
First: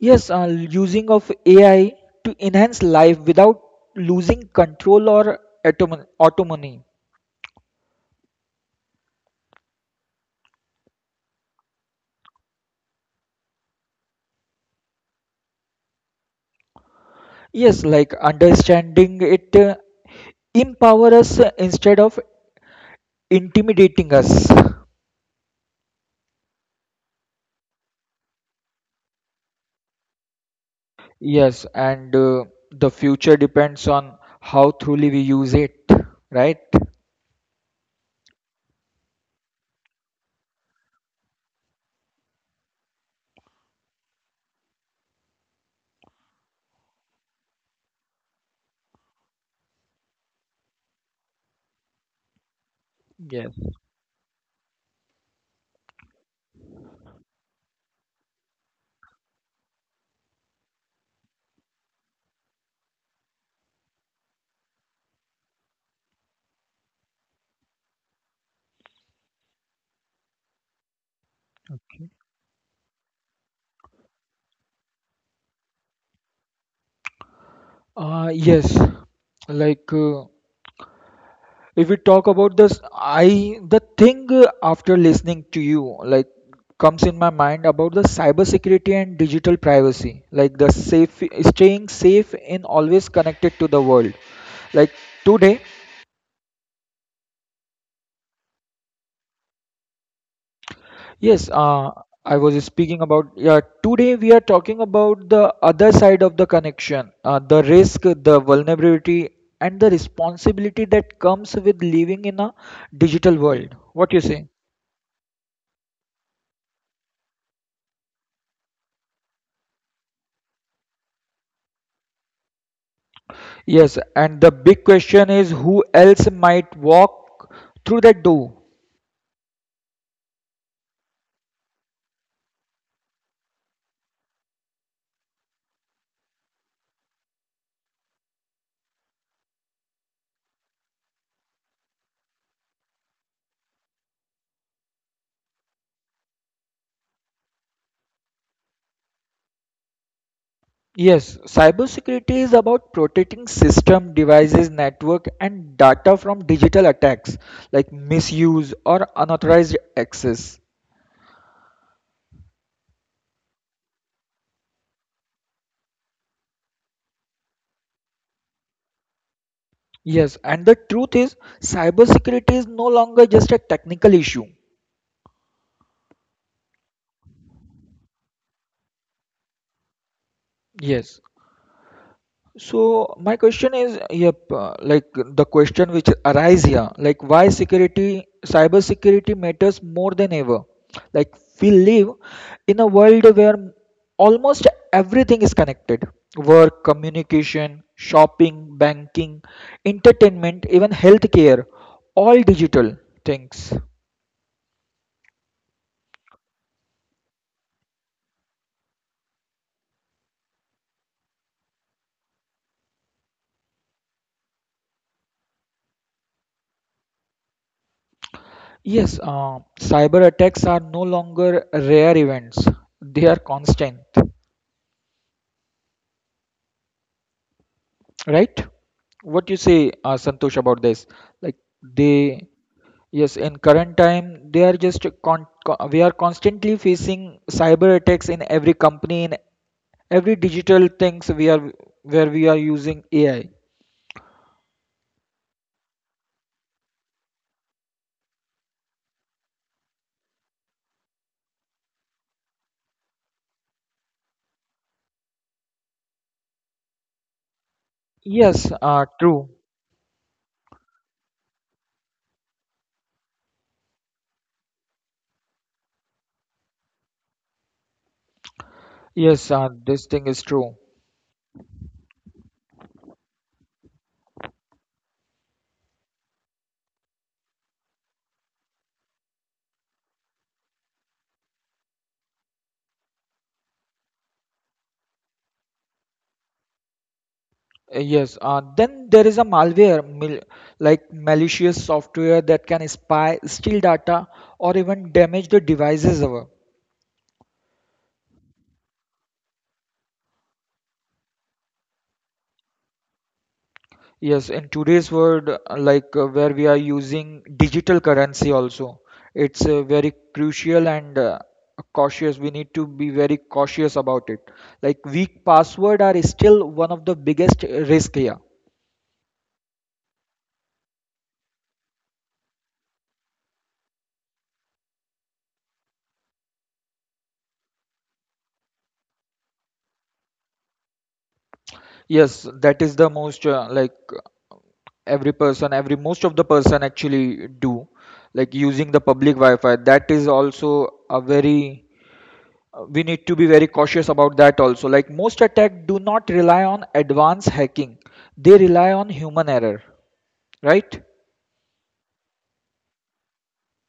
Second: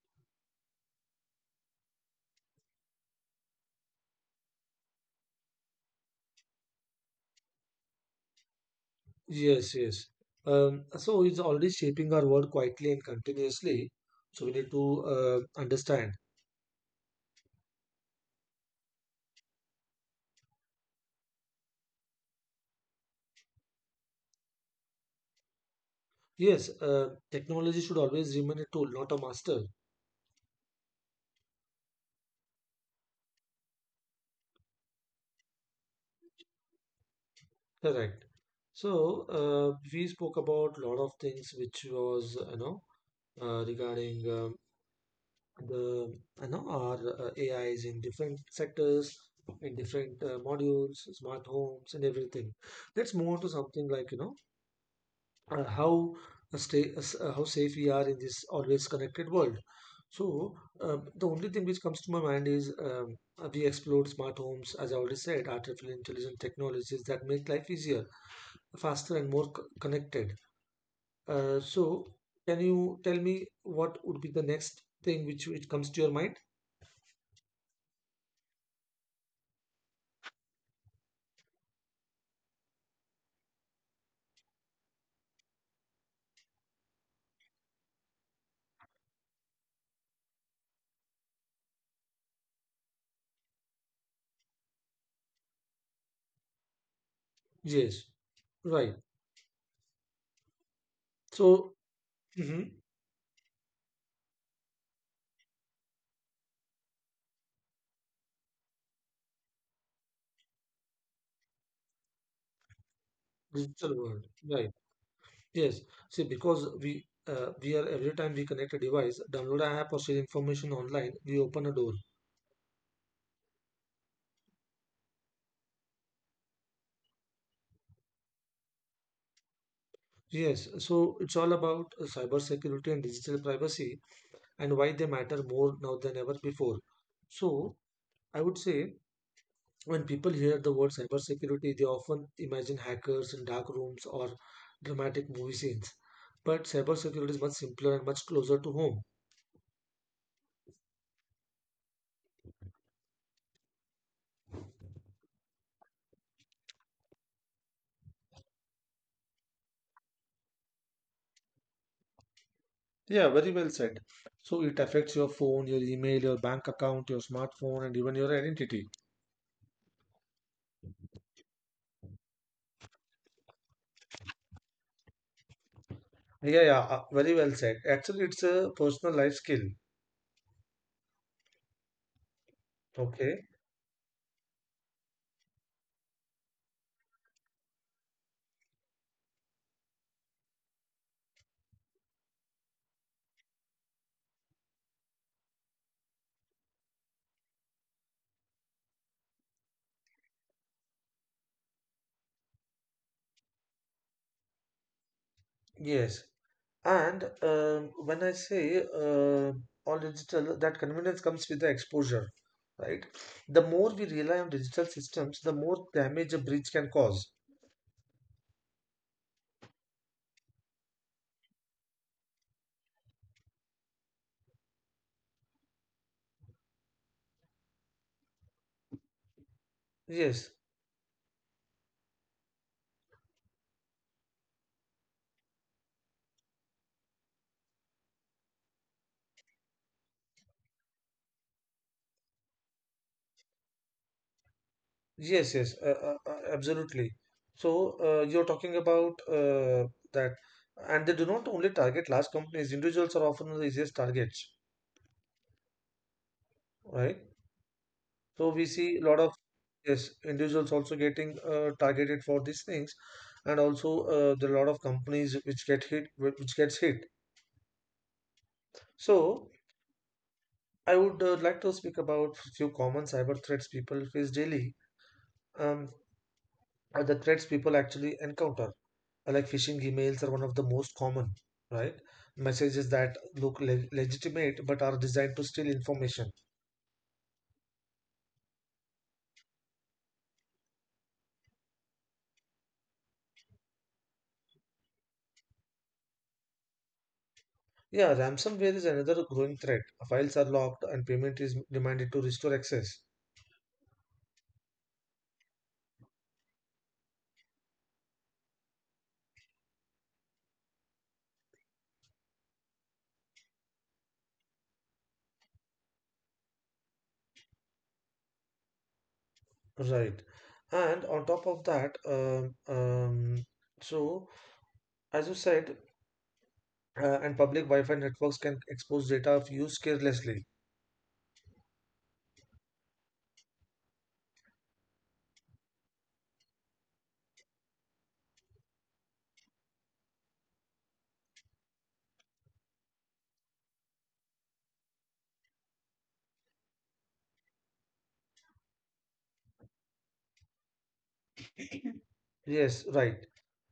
Speaker 2: Yes, using of AI to enhance life without losing control or autonomy.
Speaker 1: Yes, yes. So it's already shaping our world quietly and continuously. So we need to understand.
Speaker 2: Yes, like understanding it empower us instead of intimidating us.
Speaker 1: Yes, technology should always remain a tool, not a master.
Speaker 2: Yes, and the future depends on how truly we use it, right?
Speaker 1: Correct. So we spoke about lot of things which was, you know, regarding the our A I is in different sectors, in different modules, smart homes, and everything. Let's move
Speaker 2: Yes.
Speaker 1: on to something like how how safe we are in this always connected world. So the only thing which comes to my mind is we explored smart homes, as I already said, artificial intelligent technologies that make life easier, faster, and more connected. So can you tell me what would be the next thing which comes to your mind?
Speaker 2: Yes, like if we talk about this, I the thing after listening to you like comes in my mind about the cybersecurity and digital privacy, like the safe staying safe in always connected to the world. Like today,
Speaker 1: Yes. Right.
Speaker 2: yes,
Speaker 1: So
Speaker 2: I was
Speaker 1: hmm,
Speaker 2: speaking about, yeah, today we are talking about the other side of the connection, the risk, the vulnerability, and the responsibility that comes with living in a digital world.
Speaker 1: digital
Speaker 2: What you
Speaker 1: world.
Speaker 2: say?
Speaker 1: Right. Yes. See, because we are every time we connect a device, download an app or share information online, we open a door.
Speaker 2: Yes, and the big question is who else might walk through that door?
Speaker 1: Yes. So it's all about cyber security and digital privacy and why they matter more now than ever before. So I would say when people hear the word cyber security, they often imagine hackers in dark rooms or dramatic movie scenes. But cyber security is much simpler and much closer to home.
Speaker 2: Yes, cybersecurity is about protecting system, devices, network, and data from digital attacks like misuse or unauthorized access.
Speaker 1: Yeah, very well said. So it affects your phone, your email, your bank account, your smartphone, and even your identity.
Speaker 2: Yes, and the truth is, cybersecurity is no longer just a technical issue.
Speaker 1: Yeah, yeah, very well said. Actually, it's a personal life skill.
Speaker 2: Yes. So my
Speaker 1: Okay.
Speaker 2: question is, yep, like the question which arise here, like why security, cybersecurity matters more than ever. Like we live in a world where almost everything is connected. Work, communication, shopping, banking, entertainment, even healthcare, all digital things.
Speaker 1: Yes. And when I say, all digital, that convenience comes with the exposure, right? The more we rely on digital systems, the more damage a breach can cause.
Speaker 2: Yes, cyber attacks are no longer rare events. They are constant, right? What you say, Santosh,
Speaker 1: Yes.
Speaker 2: about this? Like they, yes, in current time, they are just a we are constantly facing cyber attacks in every company, in every digital things we are where we are using AI.
Speaker 1: Yes, yes, absolutely. So you're talking about that, and they do not only target large companies. Individuals are often the easiest targets, right? So
Speaker 2: Yes,
Speaker 1: we see a lot of
Speaker 2: true.
Speaker 1: yes, individuals also getting targeted for these things, and also there are a lot of companies which get hit, which gets hit.
Speaker 2: Yes,
Speaker 1: So
Speaker 2: this thing is true.
Speaker 1: I would like to speak about few common cyber threats people face daily, um, or the threats people actually encounter. Like phishing emails are one of the most common, right? Messages that look legitimate but are designed to steal information.
Speaker 2: Yes, then there is a malware, mil like malicious software that can spy, steal data, or even damage the devices. Ever.
Speaker 1: Yeah, ransomware is another growing threat. Files are locked and payment is demanded to restore access.
Speaker 2: Yes, in today's world, where we are using digital currency also, it's very crucial and cautious. We need to be very cautious about it. Like weak password are still one of the biggest risk here.
Speaker 1: Right. And on top of that, so as you said, and public Wi-Fi networks can expose data if used carelessly.
Speaker 2: Yes, that is the most like every person, every most of the person actually do like using the public Wi-Fi. That is also a very we need to be very cautious about that also. Like most attack do not rely on advanced hacking. They rely on human error, right?
Speaker 1: Yes, right.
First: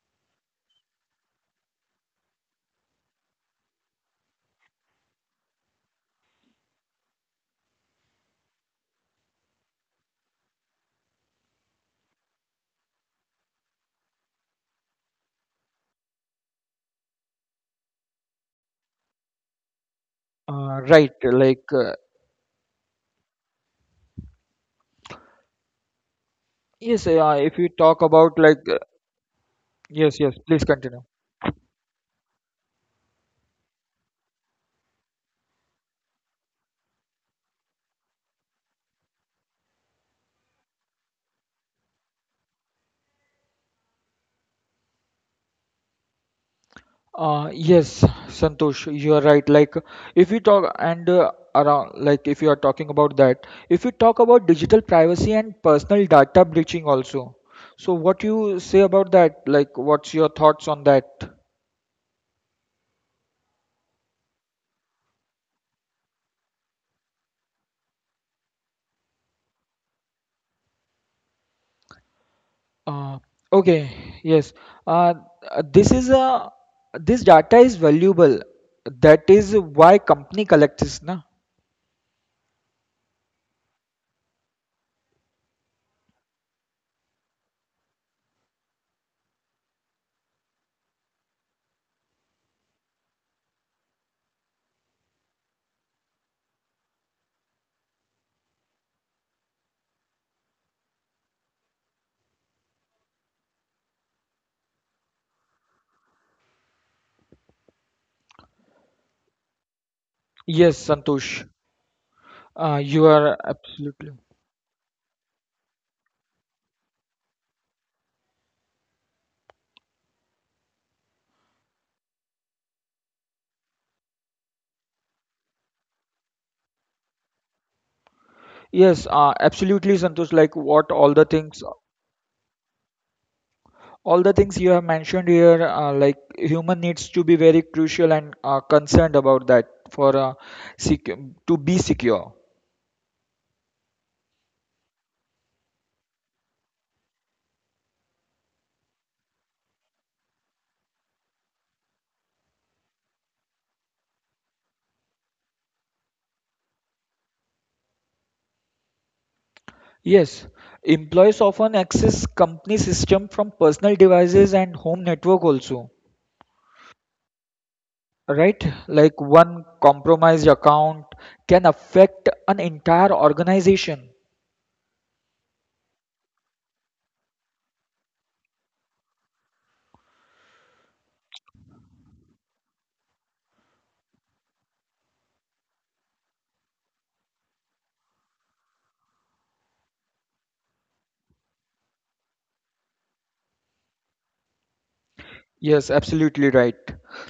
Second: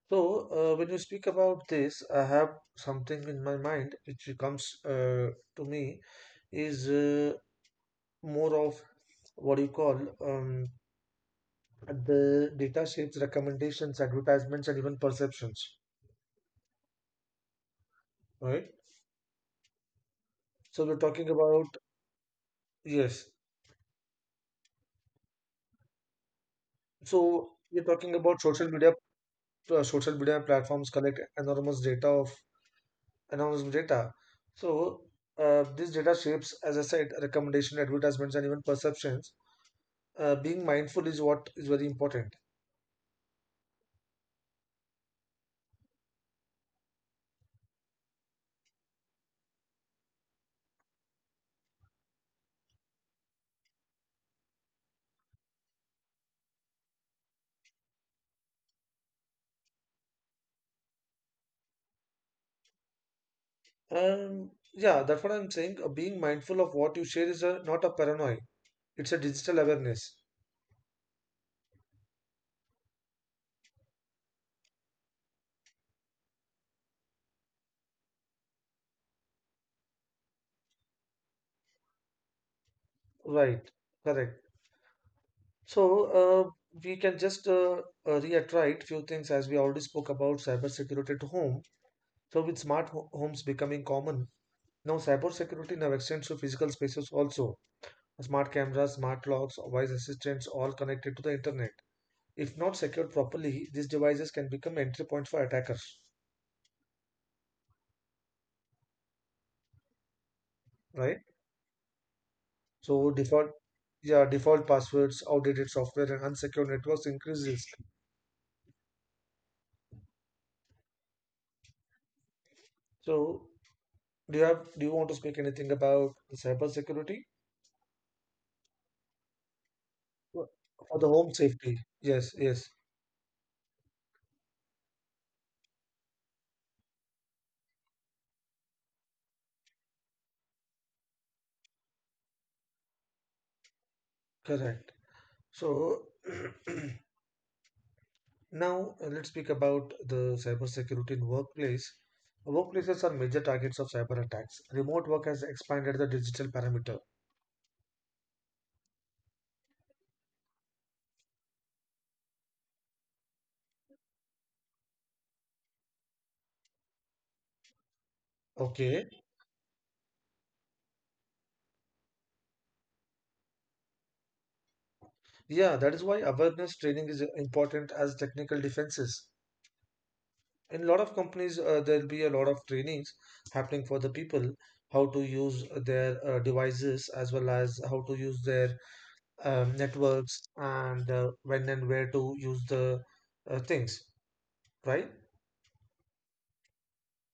Speaker 1: So when you speak about this, I have something in my mind which comes to me is more of what do you call, um, the data shapes recommendations, advertisements, and even perceptions, right? So we're
Speaker 2: Right,
Speaker 1: talking about yes.
Speaker 2: yes,
Speaker 1: So
Speaker 2: if you
Speaker 1: we're
Speaker 2: talk
Speaker 1: talking
Speaker 2: about
Speaker 1: about social media.
Speaker 2: yes,
Speaker 1: Social
Speaker 2: yes,
Speaker 1: media
Speaker 2: please
Speaker 1: platforms
Speaker 2: continue.
Speaker 1: collect enormous data of enormous data. So this data shapes, as I said, recommendation, advertisements, and even perceptions. Being mindful is what is very important.
Speaker 2: Yes, Santosh, you are right. Like, if we talk and around, like, if you are talking about that, if we talk about digital privacy and personal data breaching also, so what you say about that? Like, what's your thoughts on that?
Speaker 1: Yeah, that's what I'm saying. Being mindful of what you share is a, not a paranoia. It's a digital awareness,
Speaker 2: Uh, okay, yes. Uh, this is a this data is valuable. That is why company collects this, na?
Speaker 1: right? Correct. So uh, we can just reiterate few things as we already spoke about cybersecurity at home. So with smart homes becoming common now, cybersecurity now extends to physical spaces also. Smart cameras, smart locks, voice assistants, all connected to the internet. If not secured properly, these devices can become entry points for attackers,
Speaker 2: Yes,
Speaker 1: right?
Speaker 2: Santosh. You
Speaker 1: So
Speaker 2: are
Speaker 1: default,
Speaker 2: absolutely.
Speaker 1: yeah, default passwords, outdated software and unsecured networks increases. So do you have, do you want to speak anything about the cybersecurity
Speaker 2: Yes, absolutely, Santosh.
Speaker 1: for
Speaker 2: Like what
Speaker 1: the home safety? Yes, yes,
Speaker 2: all the things you have mentioned here, like human needs to be very crucial and concerned about that for sec- to be secure.
Speaker 1: correct. So now let's speak about the cybersecurity in workplace. Workplaces are major targets of cyber attacks. Remote work has expanded the digital parameter.
Speaker 2: Yes, employees often access company system from personal devices and home network also, right?
Speaker 1: Okay.
Speaker 2: Like one compromised account can affect an entire organization.
Speaker 1: Yeah, that is why awareness training is important as technical defenses. In a lot of companies, there'll be a lot of trainings happening for the people, how to use their devices as well as how to use their networks and when and where to use the things, right?
Speaker 2: Yes, absolutely right.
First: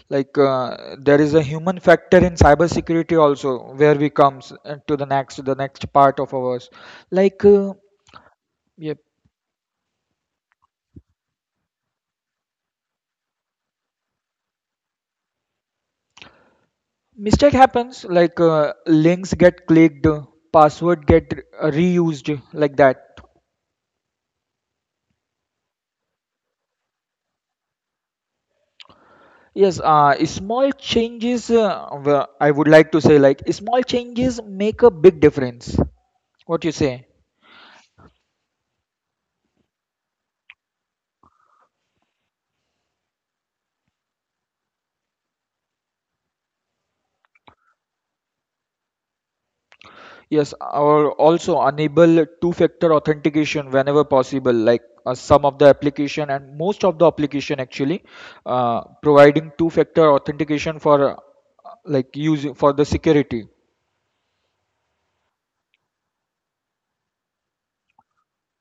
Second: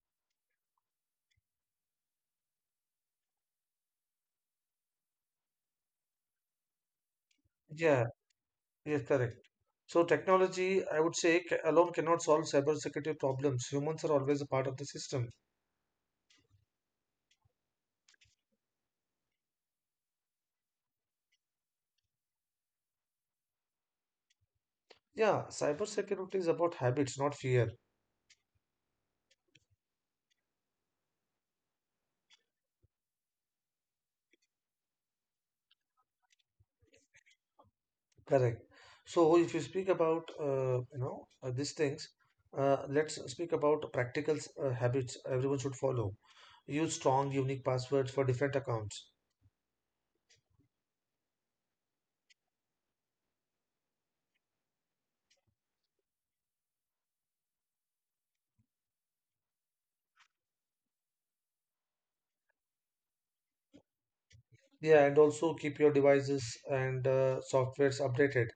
Speaker 2: There is a human factor in cybersecurity also, where we comes to the next part of ours. Like uh,
Speaker 1: Yeah,
Speaker 2: yeah,
Speaker 1: yes, correct. So technology, I would say, alone cannot solve cybersecurity problems. Humans are always a part of the system.
Speaker 2: mistake happens. Links get clicked, password get reused, like that.
Speaker 1: Yeah, cybersecurity is about habits, not fear.
Speaker 2: Yes, small changes. Well, I would like to say like small changes make a big difference. What you say?
Speaker 1: Correct. So if you speak about these things, let's speak about practical habits everyone should follow. Use strong, unique passwords for different accounts.
Speaker 2: Yes, or also enable two-factor authentication whenever possible, some of the application and most of the application actually providing two-factor authentication for like using for the security.
Speaker 1: Yeah, and also keep your devices and softwares updated.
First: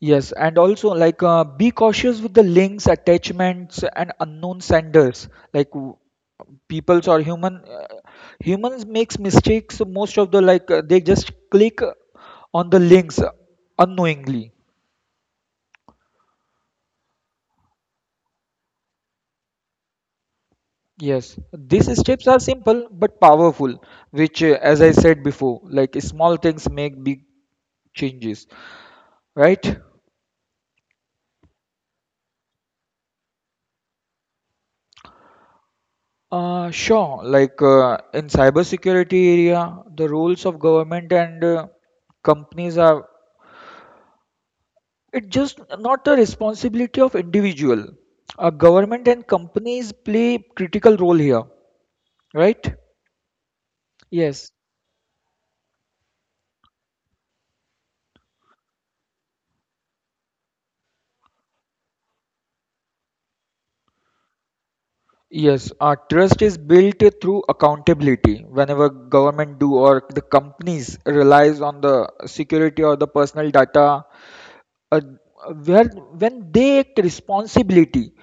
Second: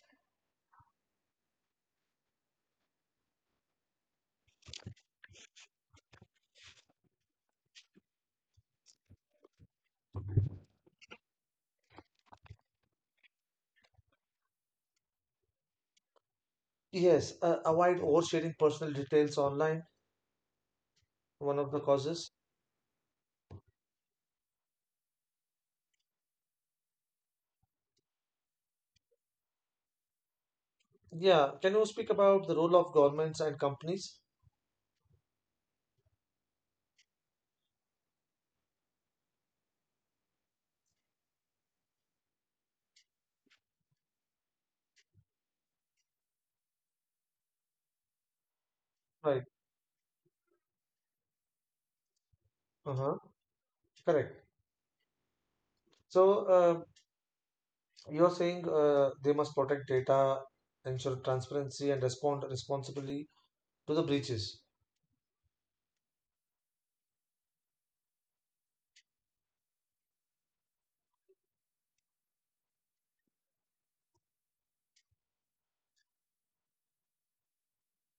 Speaker 2: Yes, and also be cautious with the links, attachments, and unknown senders. Like peoples or humans makes mistakes most of the they just click on the links unknowingly.
Speaker 1: Yes, avoid oversharing personal details online,
Speaker 2: Yes,
Speaker 1: one of the
Speaker 2: these steps
Speaker 1: causes.
Speaker 2: are simple but powerful, which, as I said before, like small things make big changes, right?
Speaker 1: Yeah, can you speak about the role of governments and companies?
Speaker 2: Sure, in cybersecurity area, the roles of government and companies are it just not the responsibility of individual. Government and
Speaker 1: Right.
Speaker 2: companies play critical role here, right?
Speaker 1: Uh-huh. Correct.
Speaker 2: Yes.
Speaker 1: So, you're saying they must protect data, ensure transparency, and respond responsibly to the breaches.
Speaker 2: Yes, our trust is built through accountability. Whenever government do or the companies relies on the security or the personal data, uh, where when they take responsibility,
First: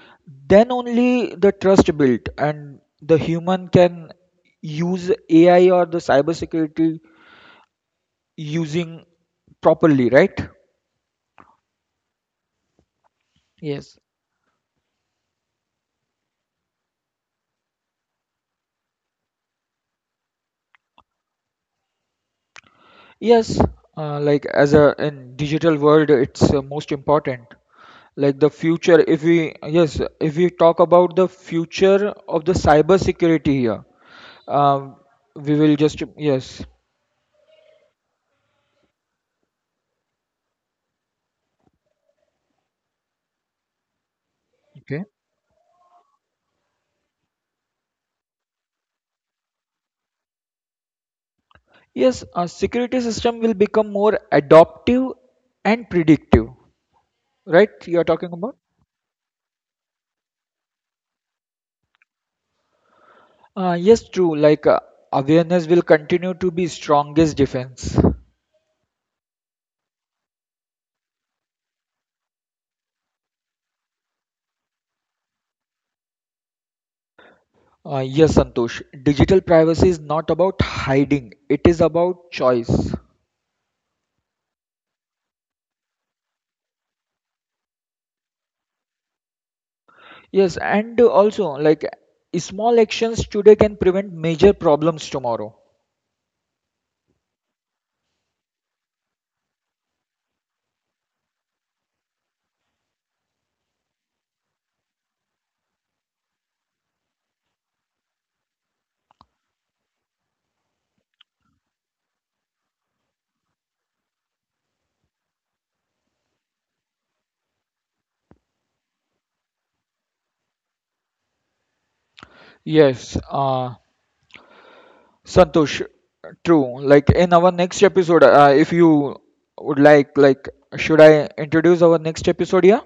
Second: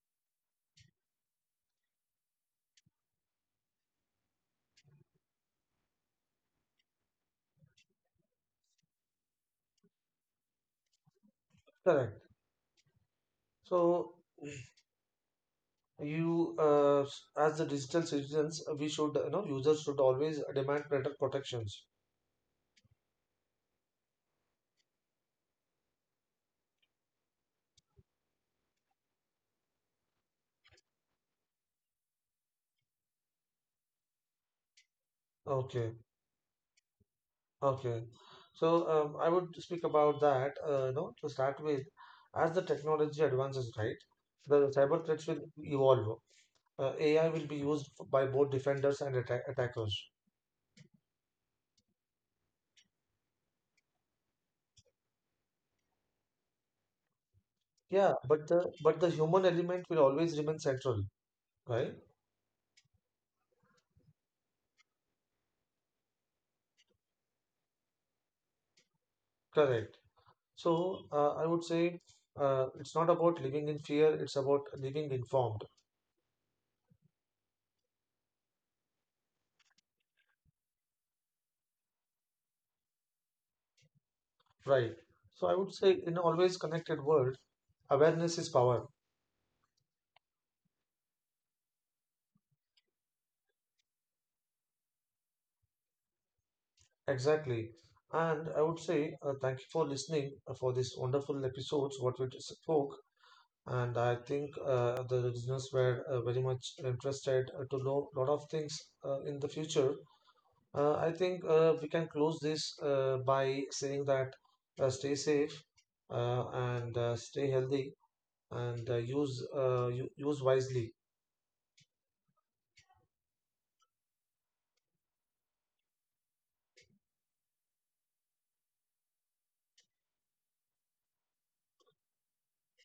Speaker 2: then only the trust built and the human can use AI or the cybersecurity using properly, right?
Speaker 1: Correct.
Speaker 2: Yes.
Speaker 1: So, you as the digital citizens, we should, you know, users should always demand better protections.
Speaker 2: Yes, like as a in digital world, it's most important. Like the future, if we yes, if we talk about the future of the cyber security here, um, we will
Speaker 1: Okay.
Speaker 2: just yes,
Speaker 1: Okay, so I would speak about that. You know, to start with, as the technology advances, right, the cyber
Speaker 2: okay.
Speaker 1: threats will evolve. AI will be used by both defenders and attackers.
Speaker 2: Yes, a security system will become more adaptive and predictive, right? You are
Speaker 1: Yeah,
Speaker 2: talking
Speaker 1: but
Speaker 2: about?
Speaker 1: the human element will always remain central, right?
Speaker 2: Yes, true. Awareness will continue to be strongest defense.
Speaker 1: Correct. So I would say it's not about living in fear; it's about living informed,
Speaker 2: Yes, Santosh. Digital privacy is not about hiding, it is about choice.
Speaker 1: right? So I would say in always connected world, awareness is power.
Speaker 2: Yes, and also, like, small actions today can prevent major problems tomorrow.
Speaker 1: Exactly. And I would say thank you for listening for this wonderful episodes what we just spoke. And I think the listeners were very much interested to know a lot of things in the future. I think we can close this by saying that stay safe and stay healthy and use use wisely.
Speaker 2: Yes, Santosh, true. Like, in our next episode, if you would like, should I introduce our next episode here?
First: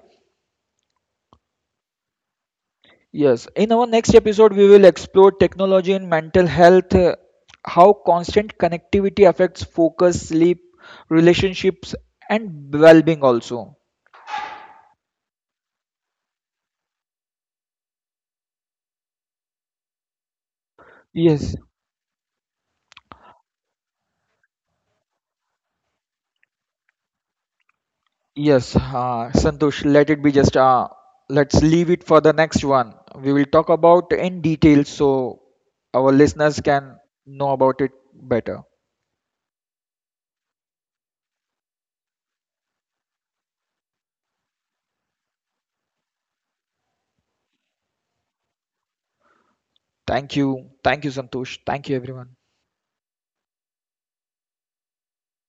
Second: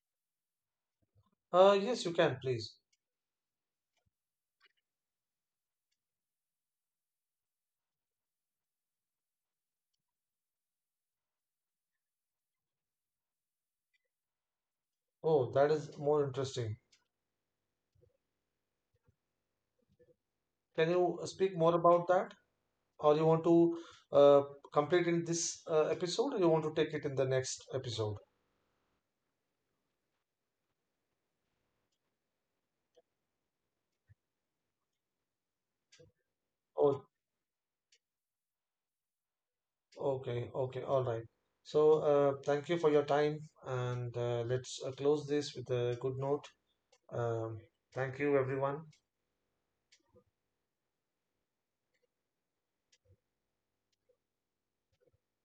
Speaker 1: Yes, you can, please.
Speaker 2: Yes, in our next episode, we will explore technology and mental health, how constant connectivity affects focus, sleep, relationships, and well being also.
Speaker 1: Oh, that is more interesting. Can you
Speaker 2: Yes,
Speaker 1: speak more about that? Or you want to uh, complete in this episode or you want to take it in the next episode?
Speaker 2: yes, Santosh, let it be just, let's leave it for the next one. We will talk about in detail so our listeners can
Speaker 1: Oh,
Speaker 2: know about it better.
Speaker 1: okay, okay, all right. So thank you for your time and let's close this with a good note. um, thank you everyone.
Speaker 2: Thank you. Thank you, Santosh. Thank you, everyone.